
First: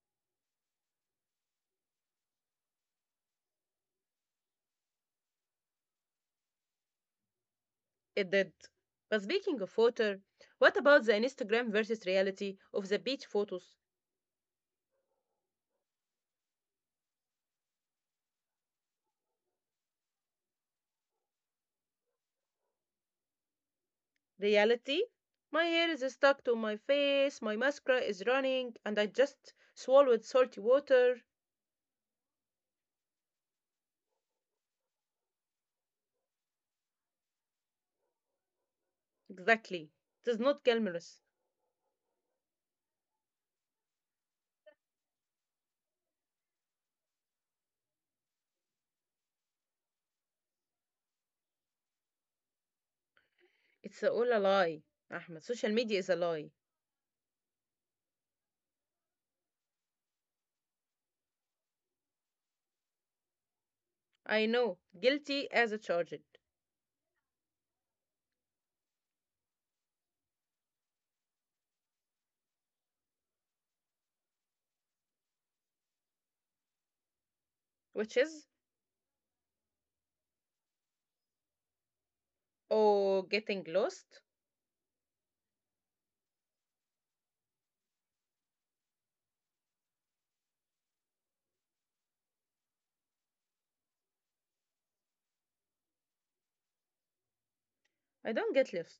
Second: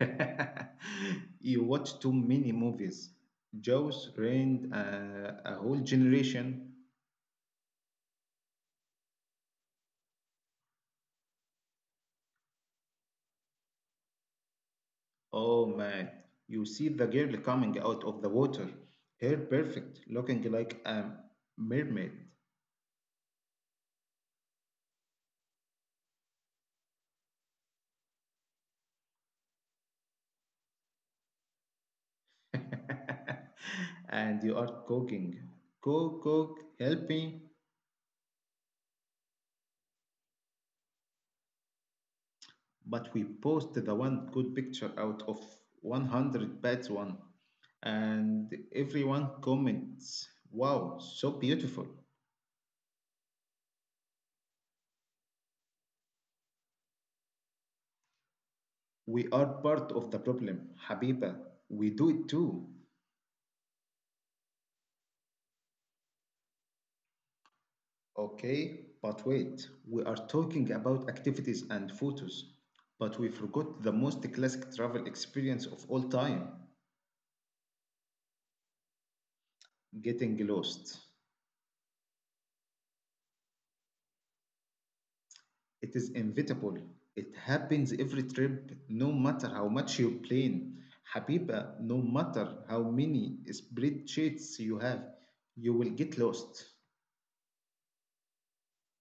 Speaker 1: <laughs> You watch too many movies. Jaws ruined a whole generation.
Speaker 2: It did. But speaking of water, what about the Instagram versus reality of the beach photos?
Speaker 1: Oh man, you see the girl coming out of the water, hair perfect, looking like a mermaid.
Speaker 2: Reality? My hair is stuck to my face, my mascara is running, and I just swallowed salty water.
Speaker 1: <laughs> And you are cooking. Cook, cook, help me.
Speaker 2: Exactly. It is not glamorous.
Speaker 1: But we post the one good picture out of 100 bad one. And everyone comments, wow, so beautiful.
Speaker 2: It's all a lie, Ahmed. Social media is a lie.
Speaker 1: We are part of the problem, Habiba. We do it too.
Speaker 2: I know. Guilty as a charged.
Speaker 1: Okay, but wait, we are talking about activities and photos, but we forgot the most classic travel experience of all time.
Speaker 2: Which is,
Speaker 1: Getting lost.
Speaker 2: oh, getting lost?
Speaker 1: It is inevitable. It happens every trip, no matter how much you plan. Habiba, no matter how many spreadsheets you have, you will get lost.
Speaker 2: I don't get lost.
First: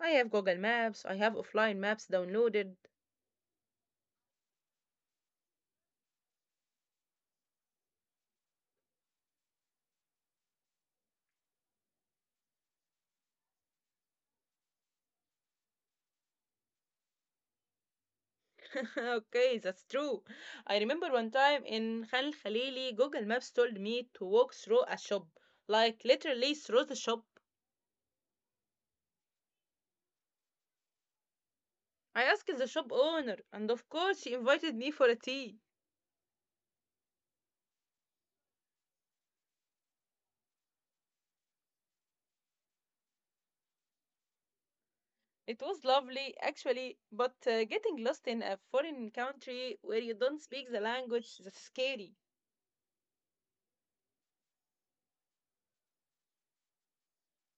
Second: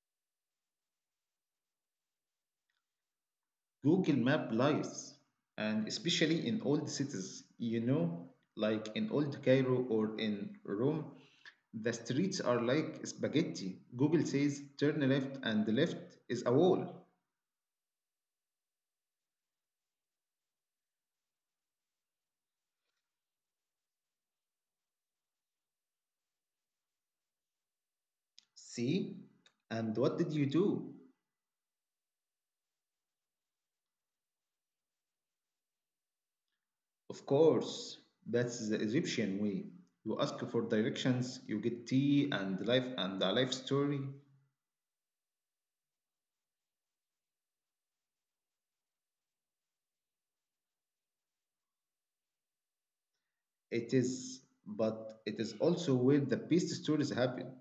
Speaker 2: I have Google Maps, I have offline maps downloaded.
Speaker 1: Google Map lies, and especially in old cities, like in old Cairo or in Rome, the streets are like spaghetti. Google says turn left, and the left is a wall.
Speaker 2: <laughs> Okay, that's true. I remember one time in Khan Khalili, Google Maps told me to walk through a shop, like literally through the shop.
Speaker 1: See? And what did you do?
Speaker 2: I asked the shop owner, and of course, she invited me for a tea.
Speaker 1: Of course, that's the Egyptian way. You ask for directions, you get tea and life and a life story.
Speaker 2: It was lovely, actually, but getting lost in a foreign country where you don't speak the language, that's scary.
Speaker 1: It is, but it is also where the best stories happen.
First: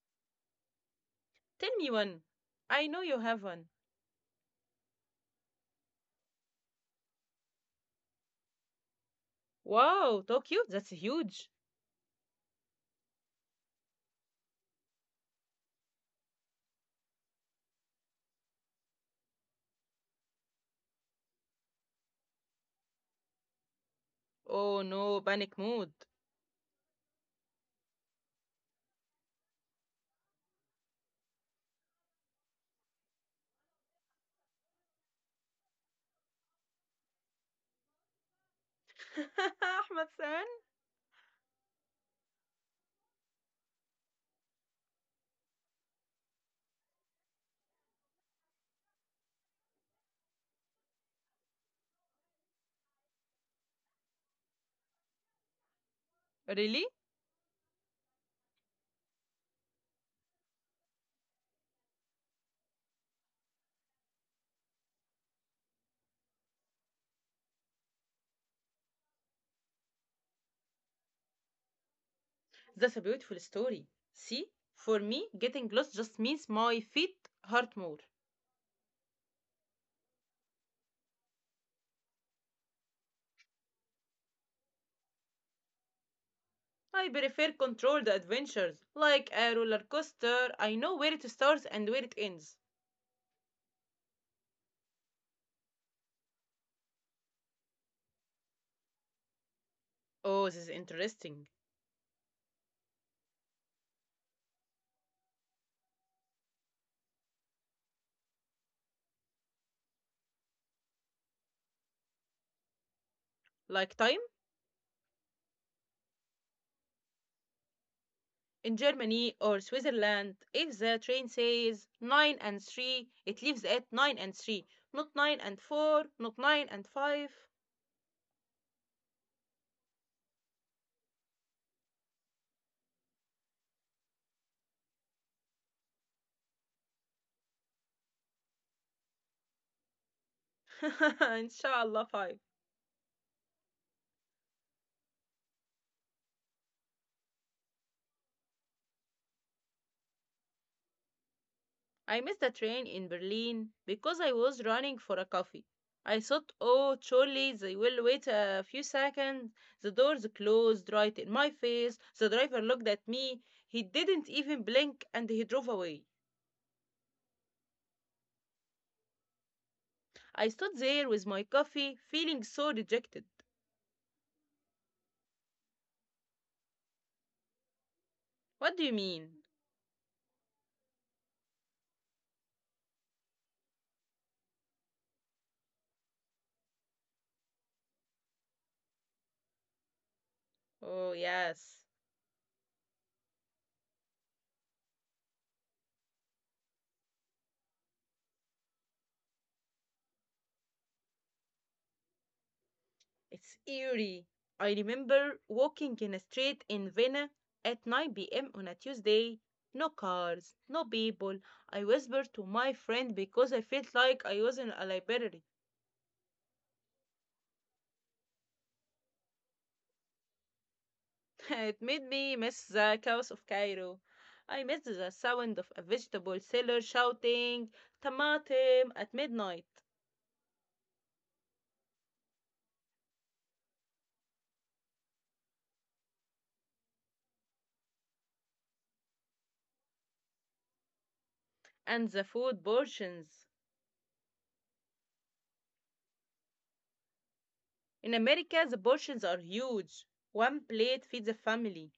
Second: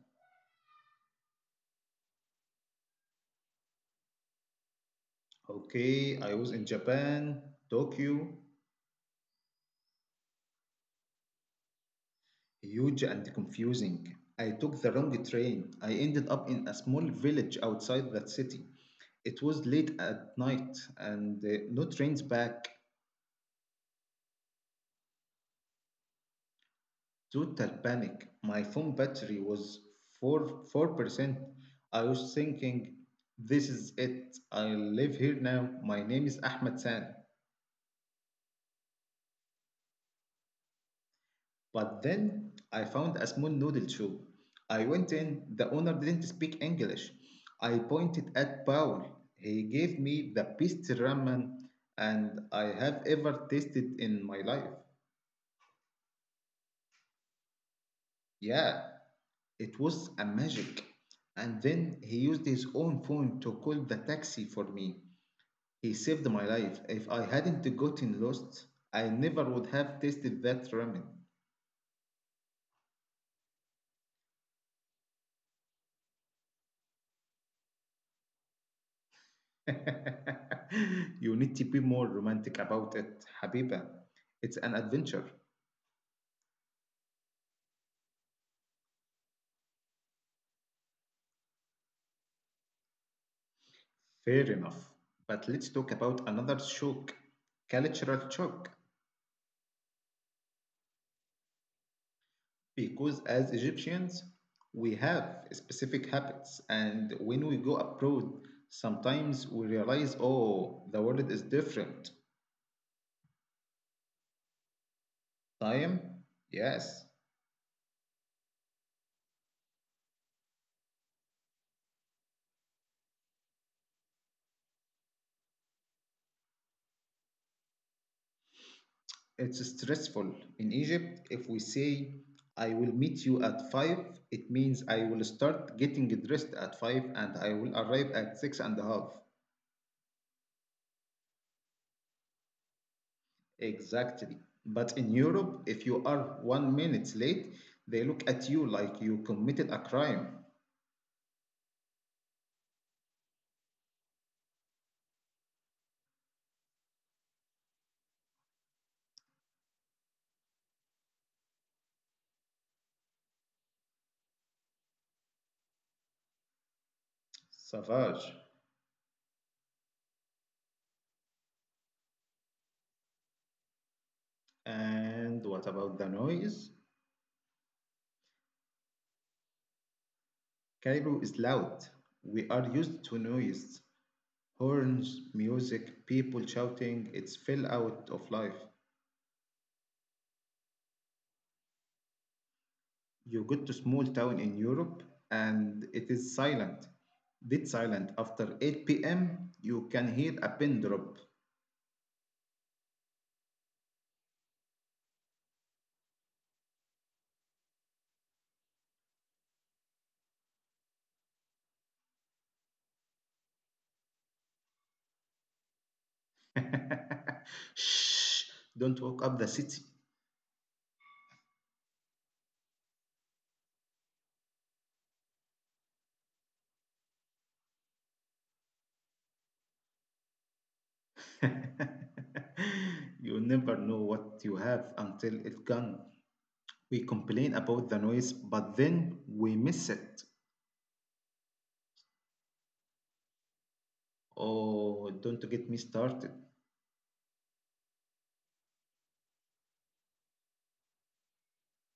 Speaker 2: Tell me one. I know you have one.
Speaker 1: Okay, I was in Japan, Tokyo,
Speaker 2: Wow, Tokyo, that's huge.
Speaker 1: huge and confusing. I took the wrong train. I ended up in a small village outside that city. It was late at night and no trains back.
Speaker 2: Oh no, panic mode.
Speaker 1: Total panic. My phone battery was 4 4%. I was thinking, this is it. I live here now. My name is Ahmed San.
Speaker 2: <laughs> Ahmad San?
Speaker 1: But then I found a small noodle shop. I went in, the owner didn't speak English. I pointed at Paul. He gave me the best ramen and I have ever tasted in my life.
Speaker 2: Really?
Speaker 1: Yeah, it was a magic. And then he used his own phone to call the taxi for me. He saved my life. If I hadn't gotten lost, I never would have tasted that ramen.
Speaker 2: That's a beautiful story. See, for me, getting lost just means my feet hurt more.
Speaker 1: <laughs> You need to be more romantic about it, Habiba. It's an adventure.
Speaker 2: I prefer controlled adventures, like a roller coaster. I know where it starts and where it ends.
Speaker 1: Fair enough. But let's talk about another shock, cultural shock.
Speaker 2: Oh, this is interesting.
Speaker 1: Because as Egyptians, we have specific habits, and when we go abroad, sometimes we realize, oh, the world is different.
Speaker 2: Like time?
Speaker 1: Time? Yes.
Speaker 2: In Germany or Switzerland, if the train says 9 and 3, it leaves at 9 and 3, not 9 and 4, not 9 and 5.
Speaker 1: It's stressful. In Egypt, if we say, I will meet you at 5, it means I will start getting dressed at 5 and I will arrive at six and a half.
Speaker 2: <laughs> Inshallah, 5.
Speaker 1: Exactly. But in Europe, if you are 1 minute late, they look at you like you committed a crime.
Speaker 2: I missed a train in Berlin because I was running for a coffee. I thought, oh, surely they will wait a few seconds. The doors closed right in my face. The driver looked at me. He didn't even blink and he drove away.
Speaker 1: Savage.
Speaker 2: I stood there with my coffee, feeling so rejected.
Speaker 1: And what about the noise?
Speaker 2: What do you mean?
Speaker 1: Cairo is loud. We are used to noise. Horns, music, people shouting, it's fell out of life.
Speaker 2: Oh, yes.
Speaker 1: You go to small town in Europe and it is silent, dead silent. After 8 p.m., you can hear a pin drop.
Speaker 2: It's eerie. I remember walking in a street in Vienna at 9 p.m. on a Tuesday. No cars, no people. I whispered to my friend because I felt like I was in a library.
Speaker 1: <laughs> Shh, don't walk up the city.
Speaker 2: <laughs> it made me miss the chaos of Cairo. I missed the sound of a vegetable seller shouting, Tamatim, at midnight,
Speaker 1: <laughs> You never know what you have until it's gone. We complain about the noise, but then we miss it.
Speaker 2: and the food portions.
Speaker 1: Oh, don't get me started.
Speaker 2: In America, the portions are huge. One plate feeds a family.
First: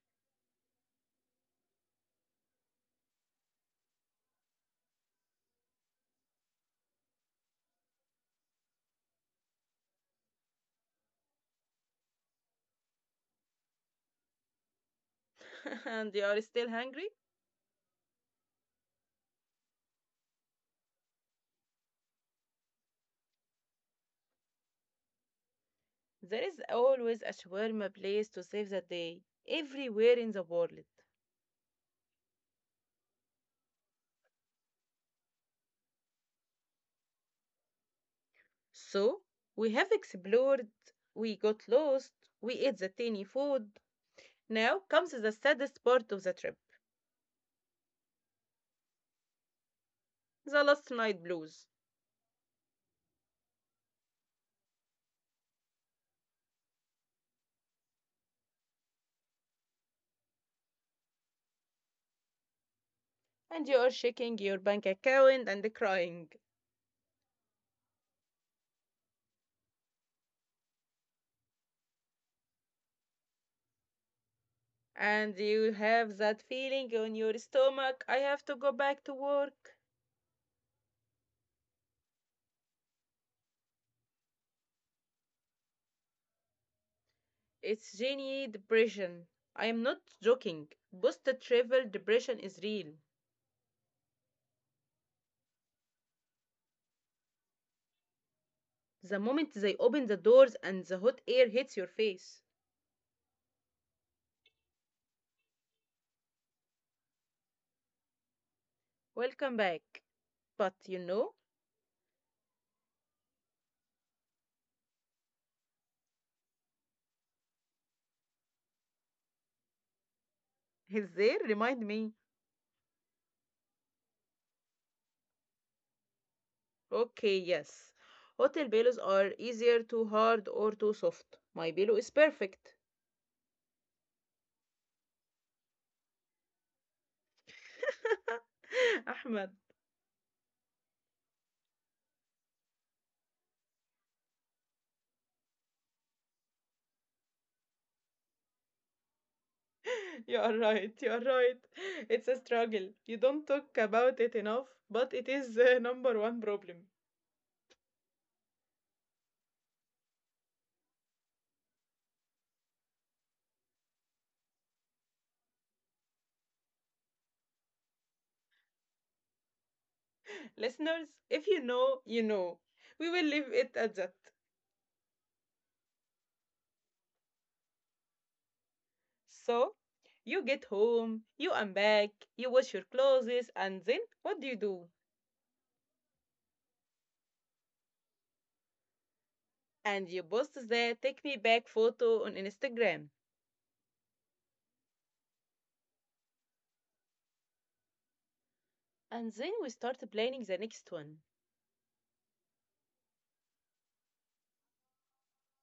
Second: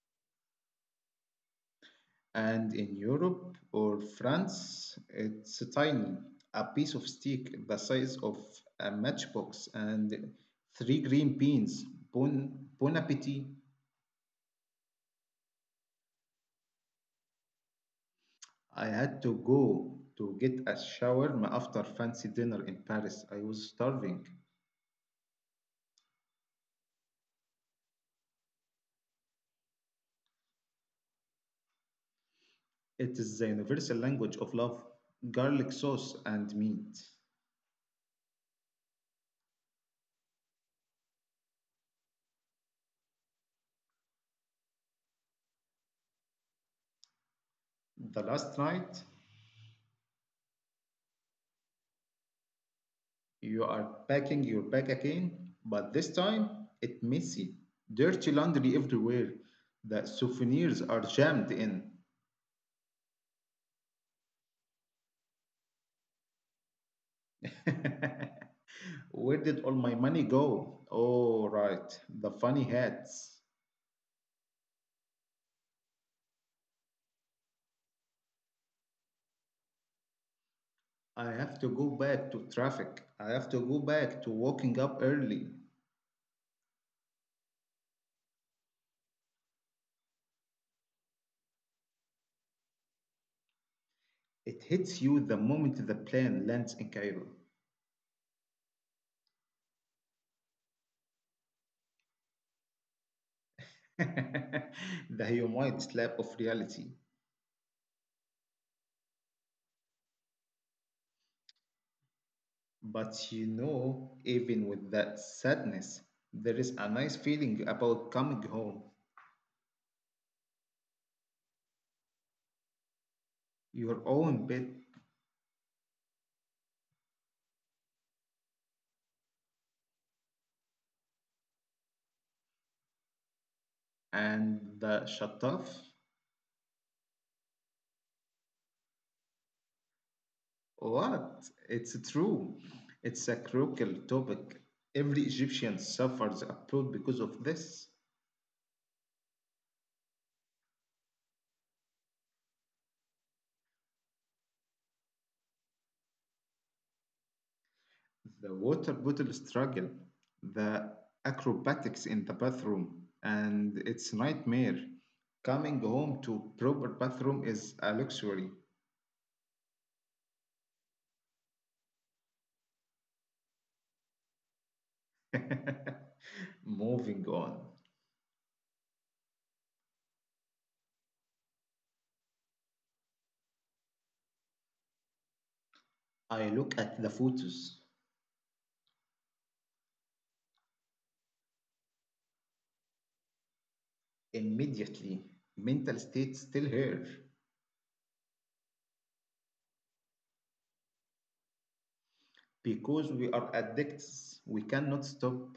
Speaker 1: And in Europe or France, it's tiny, a piece of stick the size of a matchbox and three green beans. Bon, bon appetit.
Speaker 2: <laughs> and you are still hungry?
Speaker 1: I had to go to get a shawarma after fancy dinner in Paris. I was starving.
Speaker 2: There is always a shawarma place to save the day everywhere in the world.
Speaker 1: It is the universal language of love, garlic sauce, and meat.
Speaker 2: So we have explored, we got lost, we ate the tiny food. Now comes the saddest part of the trip,
Speaker 1: The last night,
Speaker 2: the last night blues.
Speaker 1: you are packing your bag again, but this time it's messy. Dirty laundry everywhere. The souvenirs are jammed in.
Speaker 2: And you are shaking your bank account and crying.
Speaker 1: <laughs> Where did all my money go? Oh, right, the funny hats.
Speaker 2: And you have that feeling on your stomach, I have to go back to work.
Speaker 1: I have to go back to traffic. I have to go back to waking up early.
Speaker 2: It's genuine depression. I am not joking. Post travel depression is real.
Speaker 1: It hits you the moment the plane lands in Cairo.
Speaker 2: The moment they open the doors and the hot air hits your face.
Speaker 1: <laughs> The humid slap of reality.
Speaker 2: Welcome back. But you know,
Speaker 1: But you know, even with that sadness, there is a nice feeling about coming home,
Speaker 2: <laughs> is there? Remind me.
Speaker 1: your own bed,
Speaker 2: Okay, yes. Hotel pillows are easier too hard or too soft. My pillow is perfect.
Speaker 1: and the shut off.
Speaker 2: <laughs> Ahmed,
Speaker 1: What? It's true. It's a crucial topic. Every Egyptian suffers abroad because of this.
Speaker 2: you are right. You are right. It's a struggle. You don't talk about it enough, but it is the number one problem.
Speaker 1: The water bottle struggle, the acrobatics in the bathroom, and its nightmare. Coming home to proper bathroom is a luxury.
Speaker 2: Listeners, if you know, you know. We will leave it at that.
Speaker 1: <laughs> Moving on.
Speaker 2: So you get home, you unpack, you wash your clothes, and then what do you do?
Speaker 1: I look at the photos
Speaker 2: And you post the take me back photo on Instagram.
Speaker 1: immediately. Mental state still here.
Speaker 2: And then we start planning the next one.
Speaker 1: Because we are addicts, we cannot stop.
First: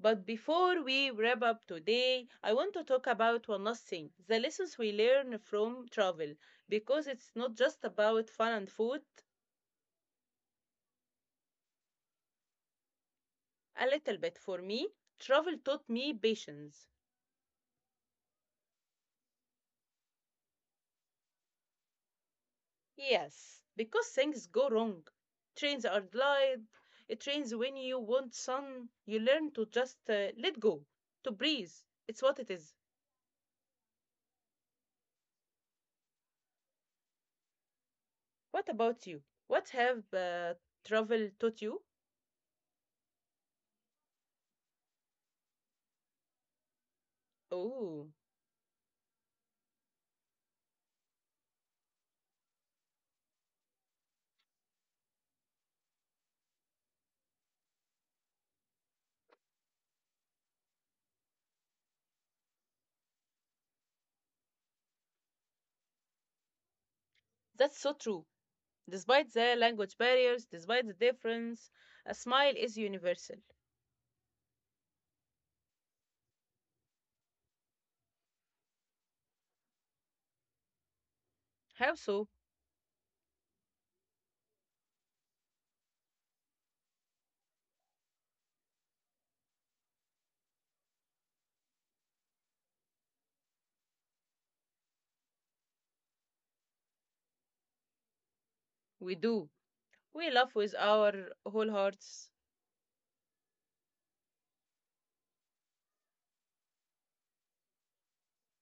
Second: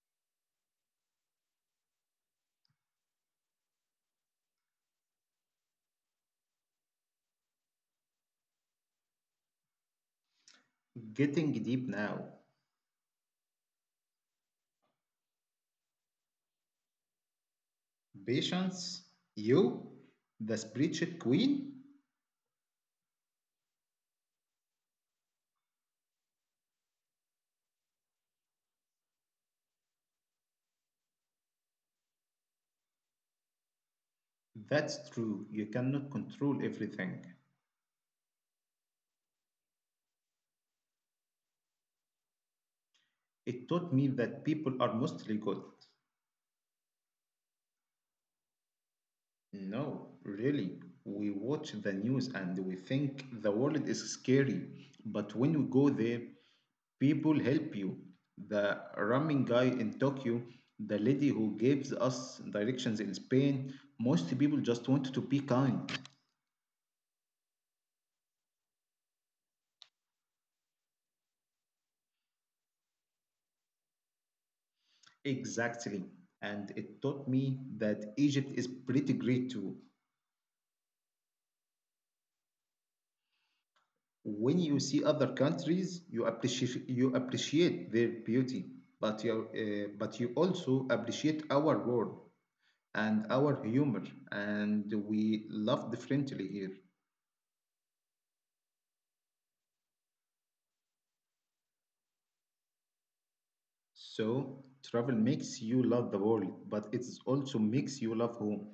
Speaker 2: But before we wrap up today, I want to talk about one last thing the lessons we learn from travel. Because it's not just about fun and food,
Speaker 1: Getting deep now.
Speaker 2: a little bit for me, travel taught me patience.
Speaker 1: Patience, you, the spiritual queen?
Speaker 2: Yes, because things go wrong. Trains are delayed. It rains when you want sun. You learn to just let go, to breathe. It's what it is.
Speaker 1: That's true, you cannot control everything.
Speaker 2: What about you? What have travel taught you?
Speaker 1: It taught me that people are mostly good.
Speaker 2: Oh,
Speaker 1: No, really. We watch the news and we think the world is scary, but when we go there, people help you. The ramen guy in Tokyo, the lady who gives us directions in Spain, most people just want to be kind.
Speaker 2: that's so true. Despite the language barriers, despite the difference, a smile is universal.
Speaker 1: Exactly. And it taught me that Egypt is pretty great too.
Speaker 2: How so?
Speaker 1: When you see other countries, you appreciate their beauty, but you also appreciate our world and our humor, and we love differently here.
Speaker 2: We do. We love with our whole hearts.
Speaker 1: So travel makes you love the world, but it also makes you love home.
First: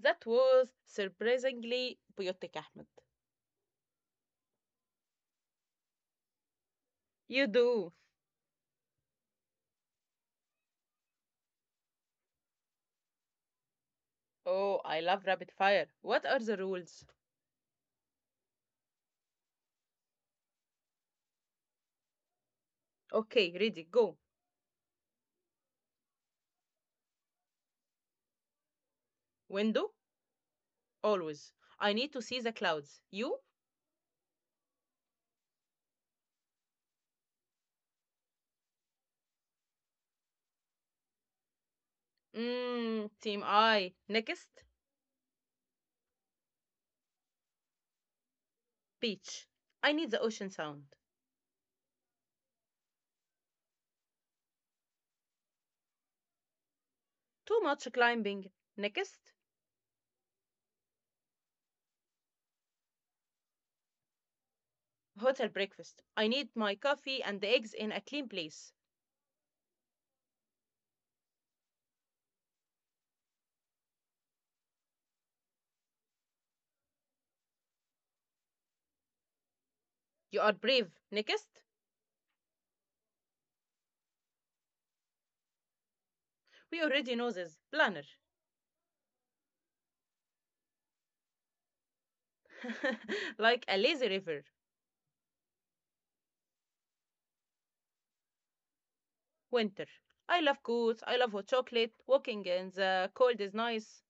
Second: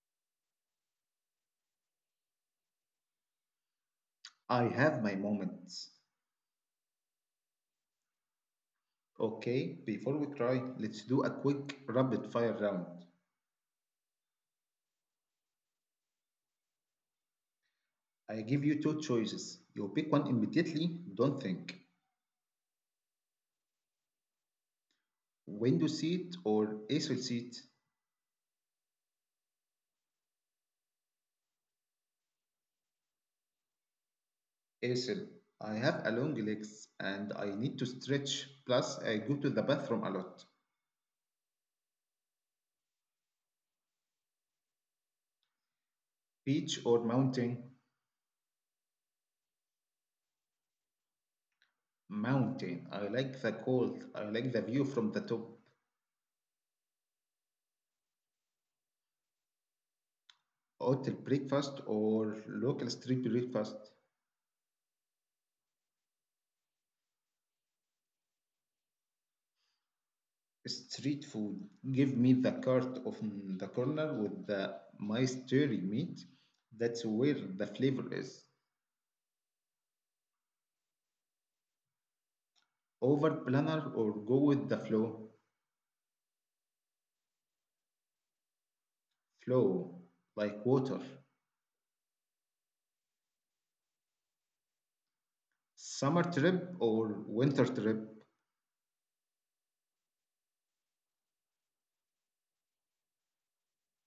Speaker 2: That was surprisingly poetic, Ahmed.
Speaker 1: I have my moments.
Speaker 2: You do.
Speaker 1: Okay, before we try, let's do a quick rapid fire round.
Speaker 2: Oh, I love rapid fire. What are the rules?
Speaker 1: I give you two choices. You pick one immediately, don't think.
Speaker 2: Okay, ready, go.
Speaker 1: Window seat or aisle seat?
Speaker 2: Window, always. I need to see the clouds. You?
Speaker 1: Aisle. I have a long legs and I need to stretch, plus I go to the bathroom a lot.
Speaker 2: Mmm, team I. Next,
Speaker 1: Beach or mountain?
Speaker 2: beach. I need the ocean sound.
Speaker 1: Mountain. I like the cold. I like the view from the top.
Speaker 2: Too much climbing. Next,
Speaker 1: Hotel breakfast or local street breakfast?
Speaker 2: hotel breakfast. I need my coffee and the eggs in a clean place.
Speaker 1: Street food. Give me the cart of the corner with the mystery meat. That's where the flavor is.
Speaker 2: You are brave. Next,
Speaker 1: Over planner or go with the flow?
Speaker 2: we already know this. Planner.
Speaker 1: Flow like water.
Speaker 2: <laughs> like a lazy river.
Speaker 1: Summer trip or winter trip?
Speaker 2: Winter. I love coats. I love hot chocolate. Walking in the cold is nice.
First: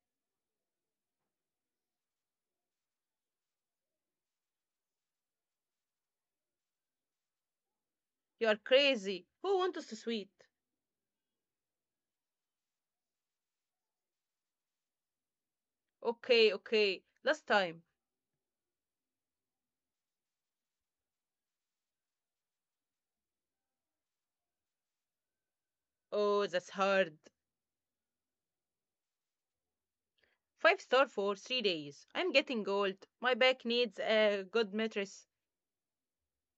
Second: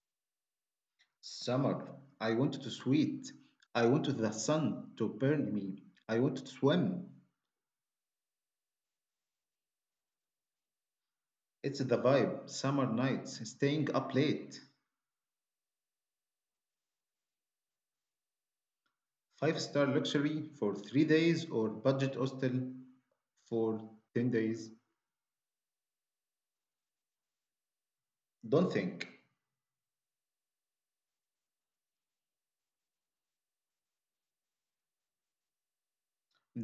Speaker 1: Summer. I want to sweat. I want the sun to burn me. I want to swim.
Speaker 2: You're crazy. Who wants us to sweet?
Speaker 1: It's the vibe. Summer nights. Staying up late.
Speaker 2: Okay, okay. Last time.
Speaker 1: Five-star luxury for 3 days or budget hostel for 10 days?
Speaker 2: Oh, that's hard.
Speaker 1: Don't think.
Speaker 2: Five star for 3 days. I'm getting old. My back needs a good mattress.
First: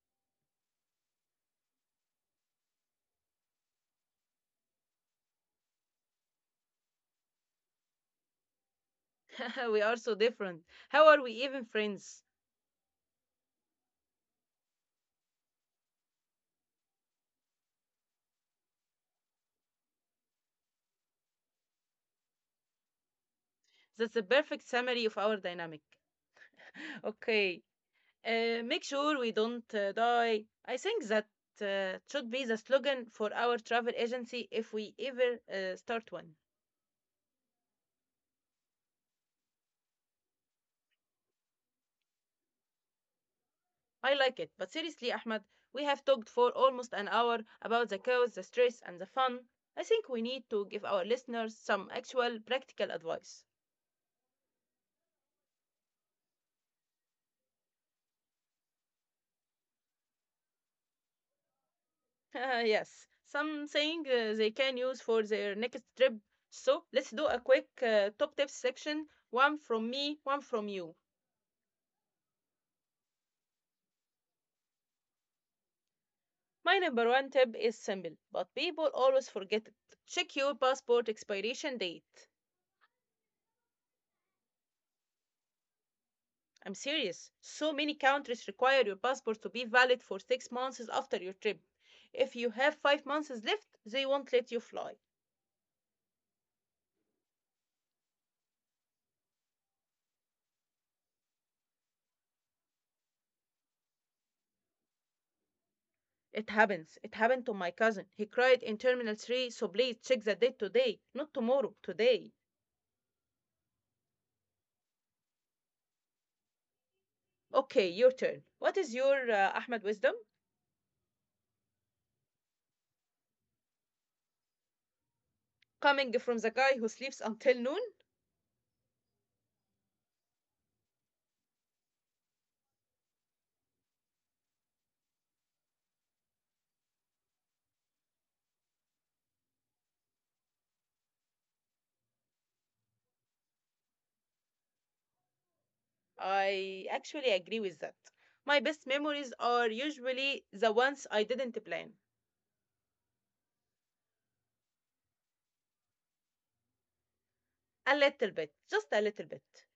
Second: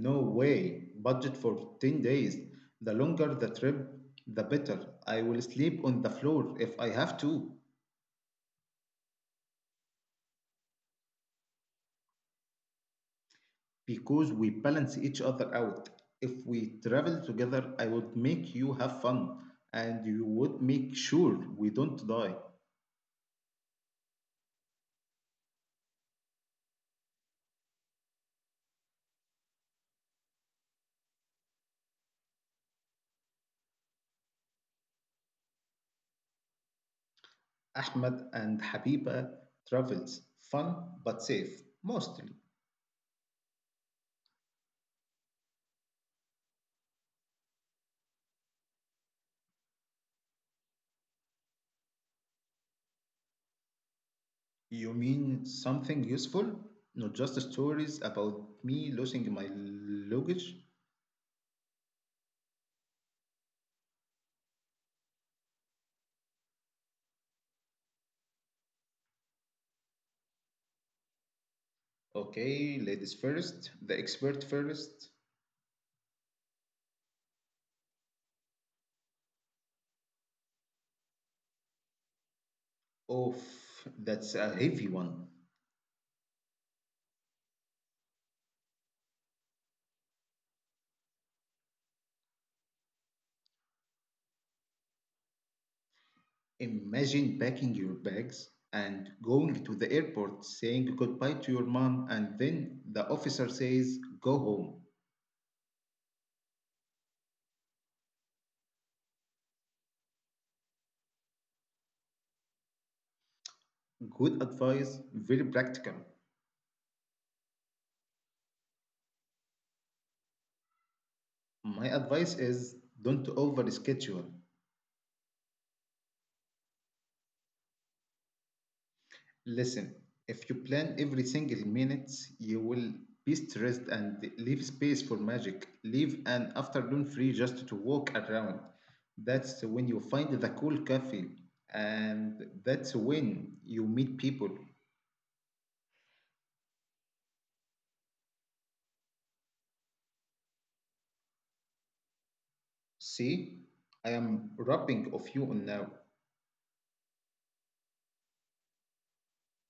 Speaker 1: No way. Budget for 10 days. The longer the trip, the better. I will sleep on the floor if I have to.
Speaker 2: <laughs> we are so different. How are we even friends?
Speaker 1: Because we balance each other out. If we travel together, I would make you have fun and you would make sure we don't die.
Speaker 2: That's the perfect summary of our dynamic. Okay. Make sure we don't die. I think that should be the slogan for our travel agency if we ever start one.
Speaker 1: Ahmed and Habiba travels, fun but safe mostly.
Speaker 2: I like it. But seriously, Ahmed, we have talked for almost an hour about the chaos, the stress, and the fun. I think we need to give our listeners some actual practical advice.
Speaker 1: You mean something useful? Not just stories about me losing my luggage?
Speaker 2: <laughs> yes, something they can use for their next trip. So let's do a quick top tips section one from me, one from you.
Speaker 1: Okay, ladies first, the expert first.
Speaker 2: My number one tip is simple, but people always forget it. Check your passport expiration date.
Speaker 1: Oh, that's a heavy one.
Speaker 2: I'm serious. So many countries require your passport to be valid for 6 months after your trip. If you have 5 months left, they won't let you fly.
Speaker 1: Imagine packing your bags and going to the airport saying goodbye to your mom, and then the officer says, Go home.
Speaker 2: It happens. It happened to my cousin. He cried in Terminal 3, so please check the date today, not tomorrow, today.
Speaker 1: Good advice, very practical.
Speaker 2: Okay, your turn. What is your Ahmed wisdom?
Speaker 1: My advice is don't over schedule.
Speaker 2: Coming from the guy who sleeps until noon?
Speaker 1: Listen, if you plan every single minute, you will be stressed and leave space for magic. Leave an afternoon free just to walk around. That's when you find the cool cafe, and that's when you meet people.
Speaker 2: I actually agree with that. My best memories are usually the ones I didn't plan.
Speaker 1: See, I am rubbing of you on now.
Speaker 2: A little bit, just a little bit.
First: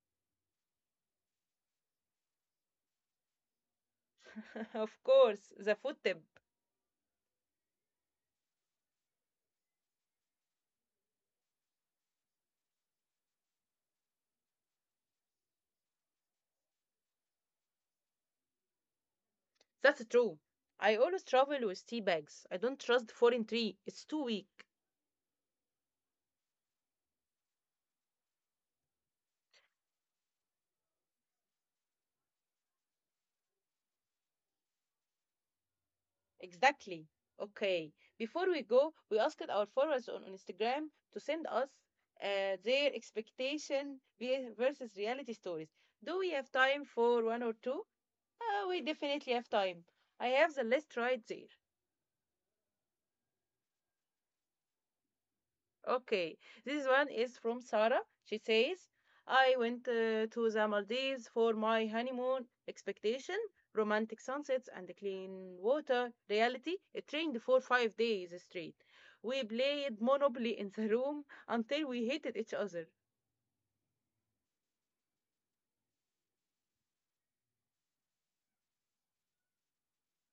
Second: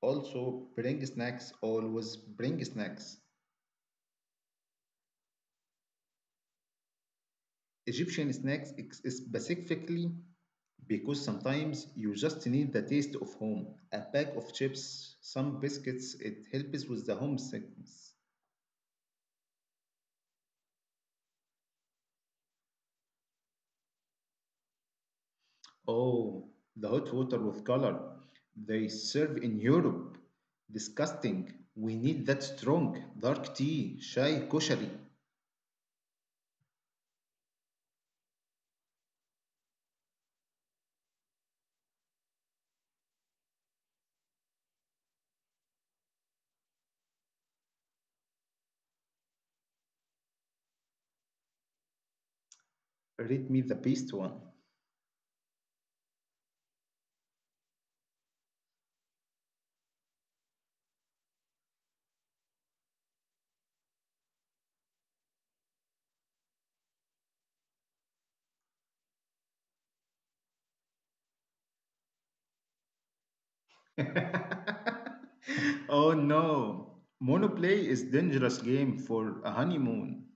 Speaker 1: Also, bring snacks, always bring snacks.
Speaker 2: <laughs> Of course, the food tip.
Speaker 1: Egyptian snacks specifically. Because sometimes you just need the taste of home. A pack of chips, some biscuits, it helps with the homesickness.
Speaker 2: That's true. I always travel with tea bags. I don't trust foreign tea. It's too weak.
Speaker 1: Oh, the hot water with color they serve in Europe. Disgusting. We need that strong, dark tea, chai, koshari.
Speaker 2: Exactly. Okay. Before we go, we asked our followers on Instagram to send us their versus reality stories. Do we have time for one or two? We definitely have time. I have the list right there.
Speaker 1: Read me the best one.
Speaker 2: Okay, this one is from Sarah. She says, I went to the Maldives for my honeymoon. Expectation, romantic sunsets, and clean water. Reality, it rained for 5 days straight. We played Monopoly in the room until we hated each other.
Speaker 1: <laughs> Oh no. Monoplay is dangerous game for a honeymoon.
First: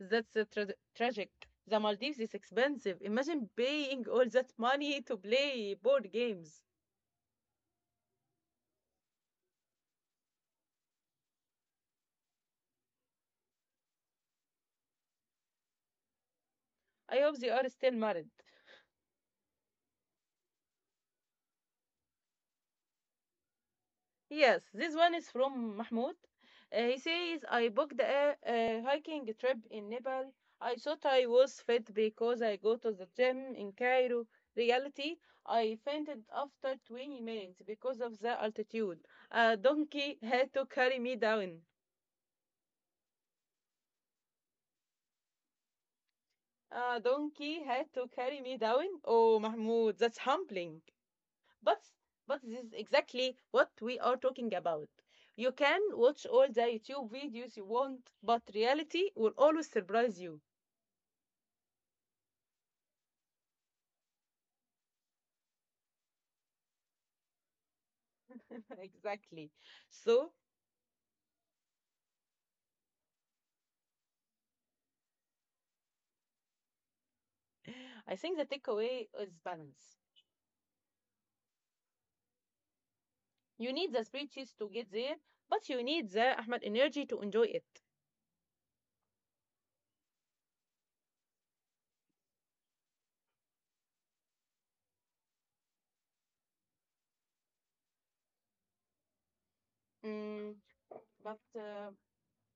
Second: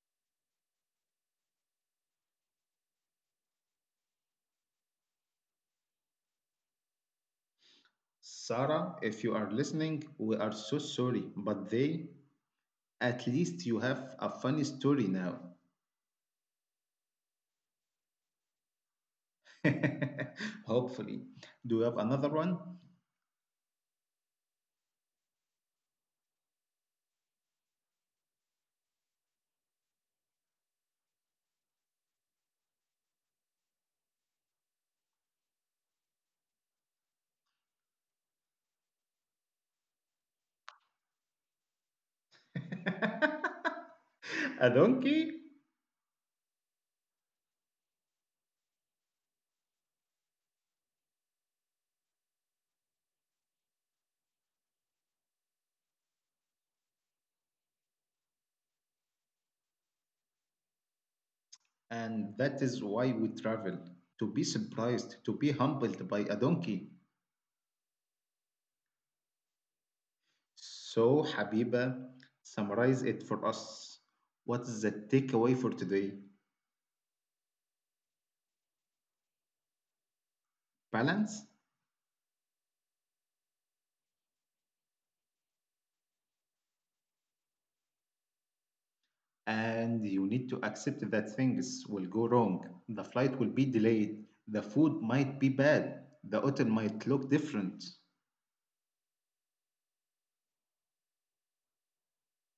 Speaker 2: That's uh, tra- Tragic. The Maldives is expensive. Imagine paying all that money to play board games.
Speaker 1: Sarah, if you are listening, we are so sorry, but they at least you have a funny story now.
Speaker 2: I hope they are still married.
Speaker 1: <laughs> Hopefully. Do you have another one?
Speaker 2: Yes, this one is from Mahmoud. He says, I booked a hiking trip in Nepal. I thought I was fit because I go to the gym in Cairo. Reality, I fainted after 20 minutes because of the altitude. A donkey had to carry me down.
Speaker 1: <laughs> A donkey?
Speaker 2: A donkey had to carry me down. Oh, Mahmoud, that's humbling. But but this is exactly what we are talking about. You can watch all the YouTube videos you want, but reality will always surprise you.
Speaker 1: And that is why we travel to be surprised, to be humbled by a donkey.
Speaker 2: <laughs> exactly. So
Speaker 1: So, Habiba, summarize it for us. What is the takeaway for today?
Speaker 2: I think the takeaway is balance.
Speaker 1: Balance?
Speaker 2: You need the speeches to get there, but you need the Ahmed energy to enjoy it.
Speaker 1: And you need to accept that things will go wrong. The flight will be delayed. The food might be bad. The hotel might look different.
Speaker 2: Mm, but uh,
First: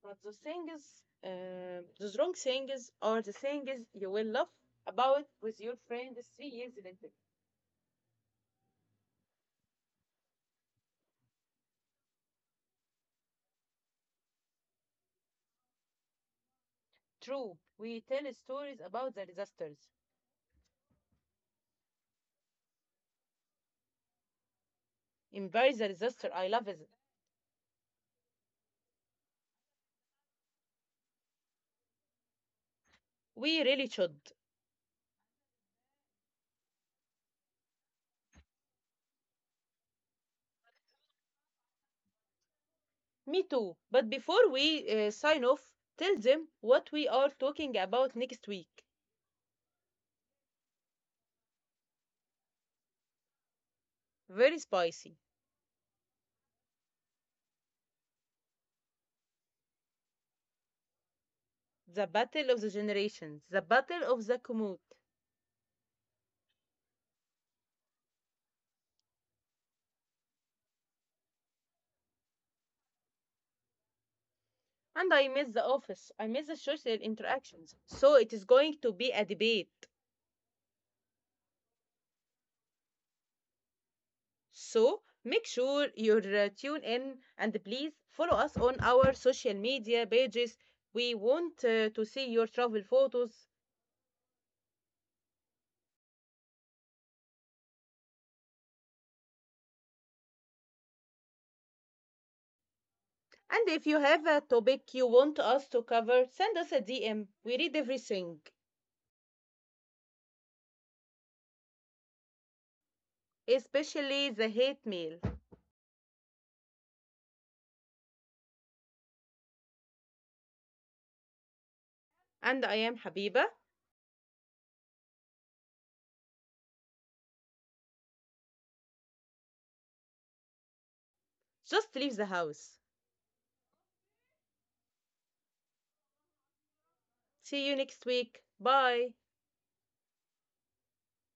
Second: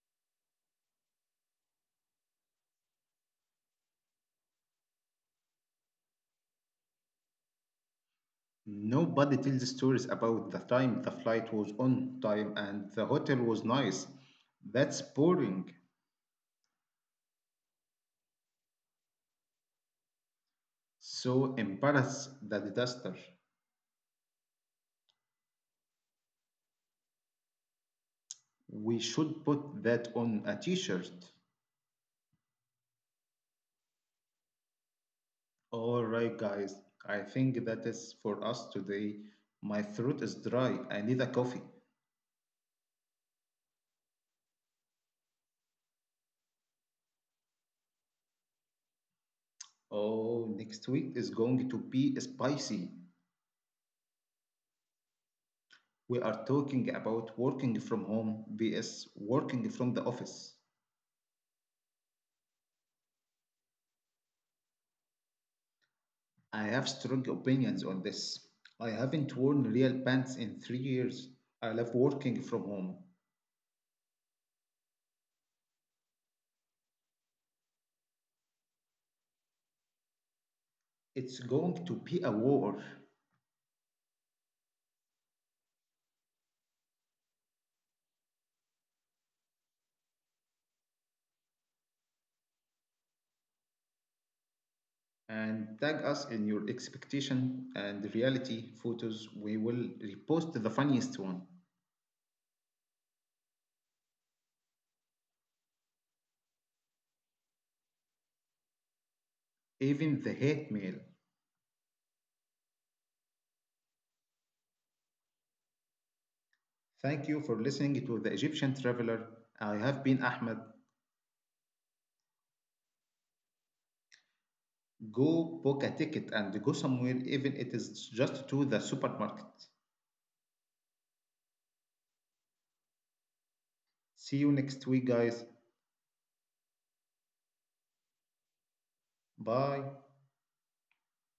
Speaker 2: but the wrong things are the things you will love about with your friends 3 years later.
Speaker 1: Nobody tells stories about the time the flight was on time and the hotel was nice. That's boring.
Speaker 2: True, we tell stories about the disasters.
Speaker 1: So embarrass the disaster.
Speaker 2: Embrace the disaster. I love it.
Speaker 1: We should put that on a t shirt.
Speaker 2: We really should.
Speaker 1: All right, guys. I think that is for us today. My throat is dry. I need a coffee.
Speaker 2: Me too. But before we sign off, tell them what we are talking about next week.
Speaker 1: Oh, next week is going to be spicy.
Speaker 2: Very spicy.
Speaker 1: We are talking about working from home vs working from the office.
Speaker 2: The battle of the generations, the battle of the commute.
Speaker 1: I have strong opinions on this. I haven't worn real pants in 3 years. I love working from home.
Speaker 2: And I miss the office. I miss the social interactions. So it is going to be a debate.
Speaker 1: It's going to be a war.
Speaker 2: So make sure you're tuned in and please follow us on our social media pages. We want to see your travel photos.
Speaker 1: And tag us in your expectation and reality photos. We will repost the funniest one,
Speaker 2: And if you have a topic you want us to cover, send us a DM. We read everything,
Speaker 1: even the hate mail.
Speaker 2: especially the hate mail.
Speaker 1: Thank you for listening to The Egyptian Traveler. I have been Ahmed.
Speaker 2: And I am Habiba.
Speaker 1: Go book a ticket and go somewhere, even it is just to the supermarket.
Speaker 2: Just leave the house.
Speaker 1: See you next week, guys.
Speaker 2: See you next week. Bye.
Speaker 1: Bye.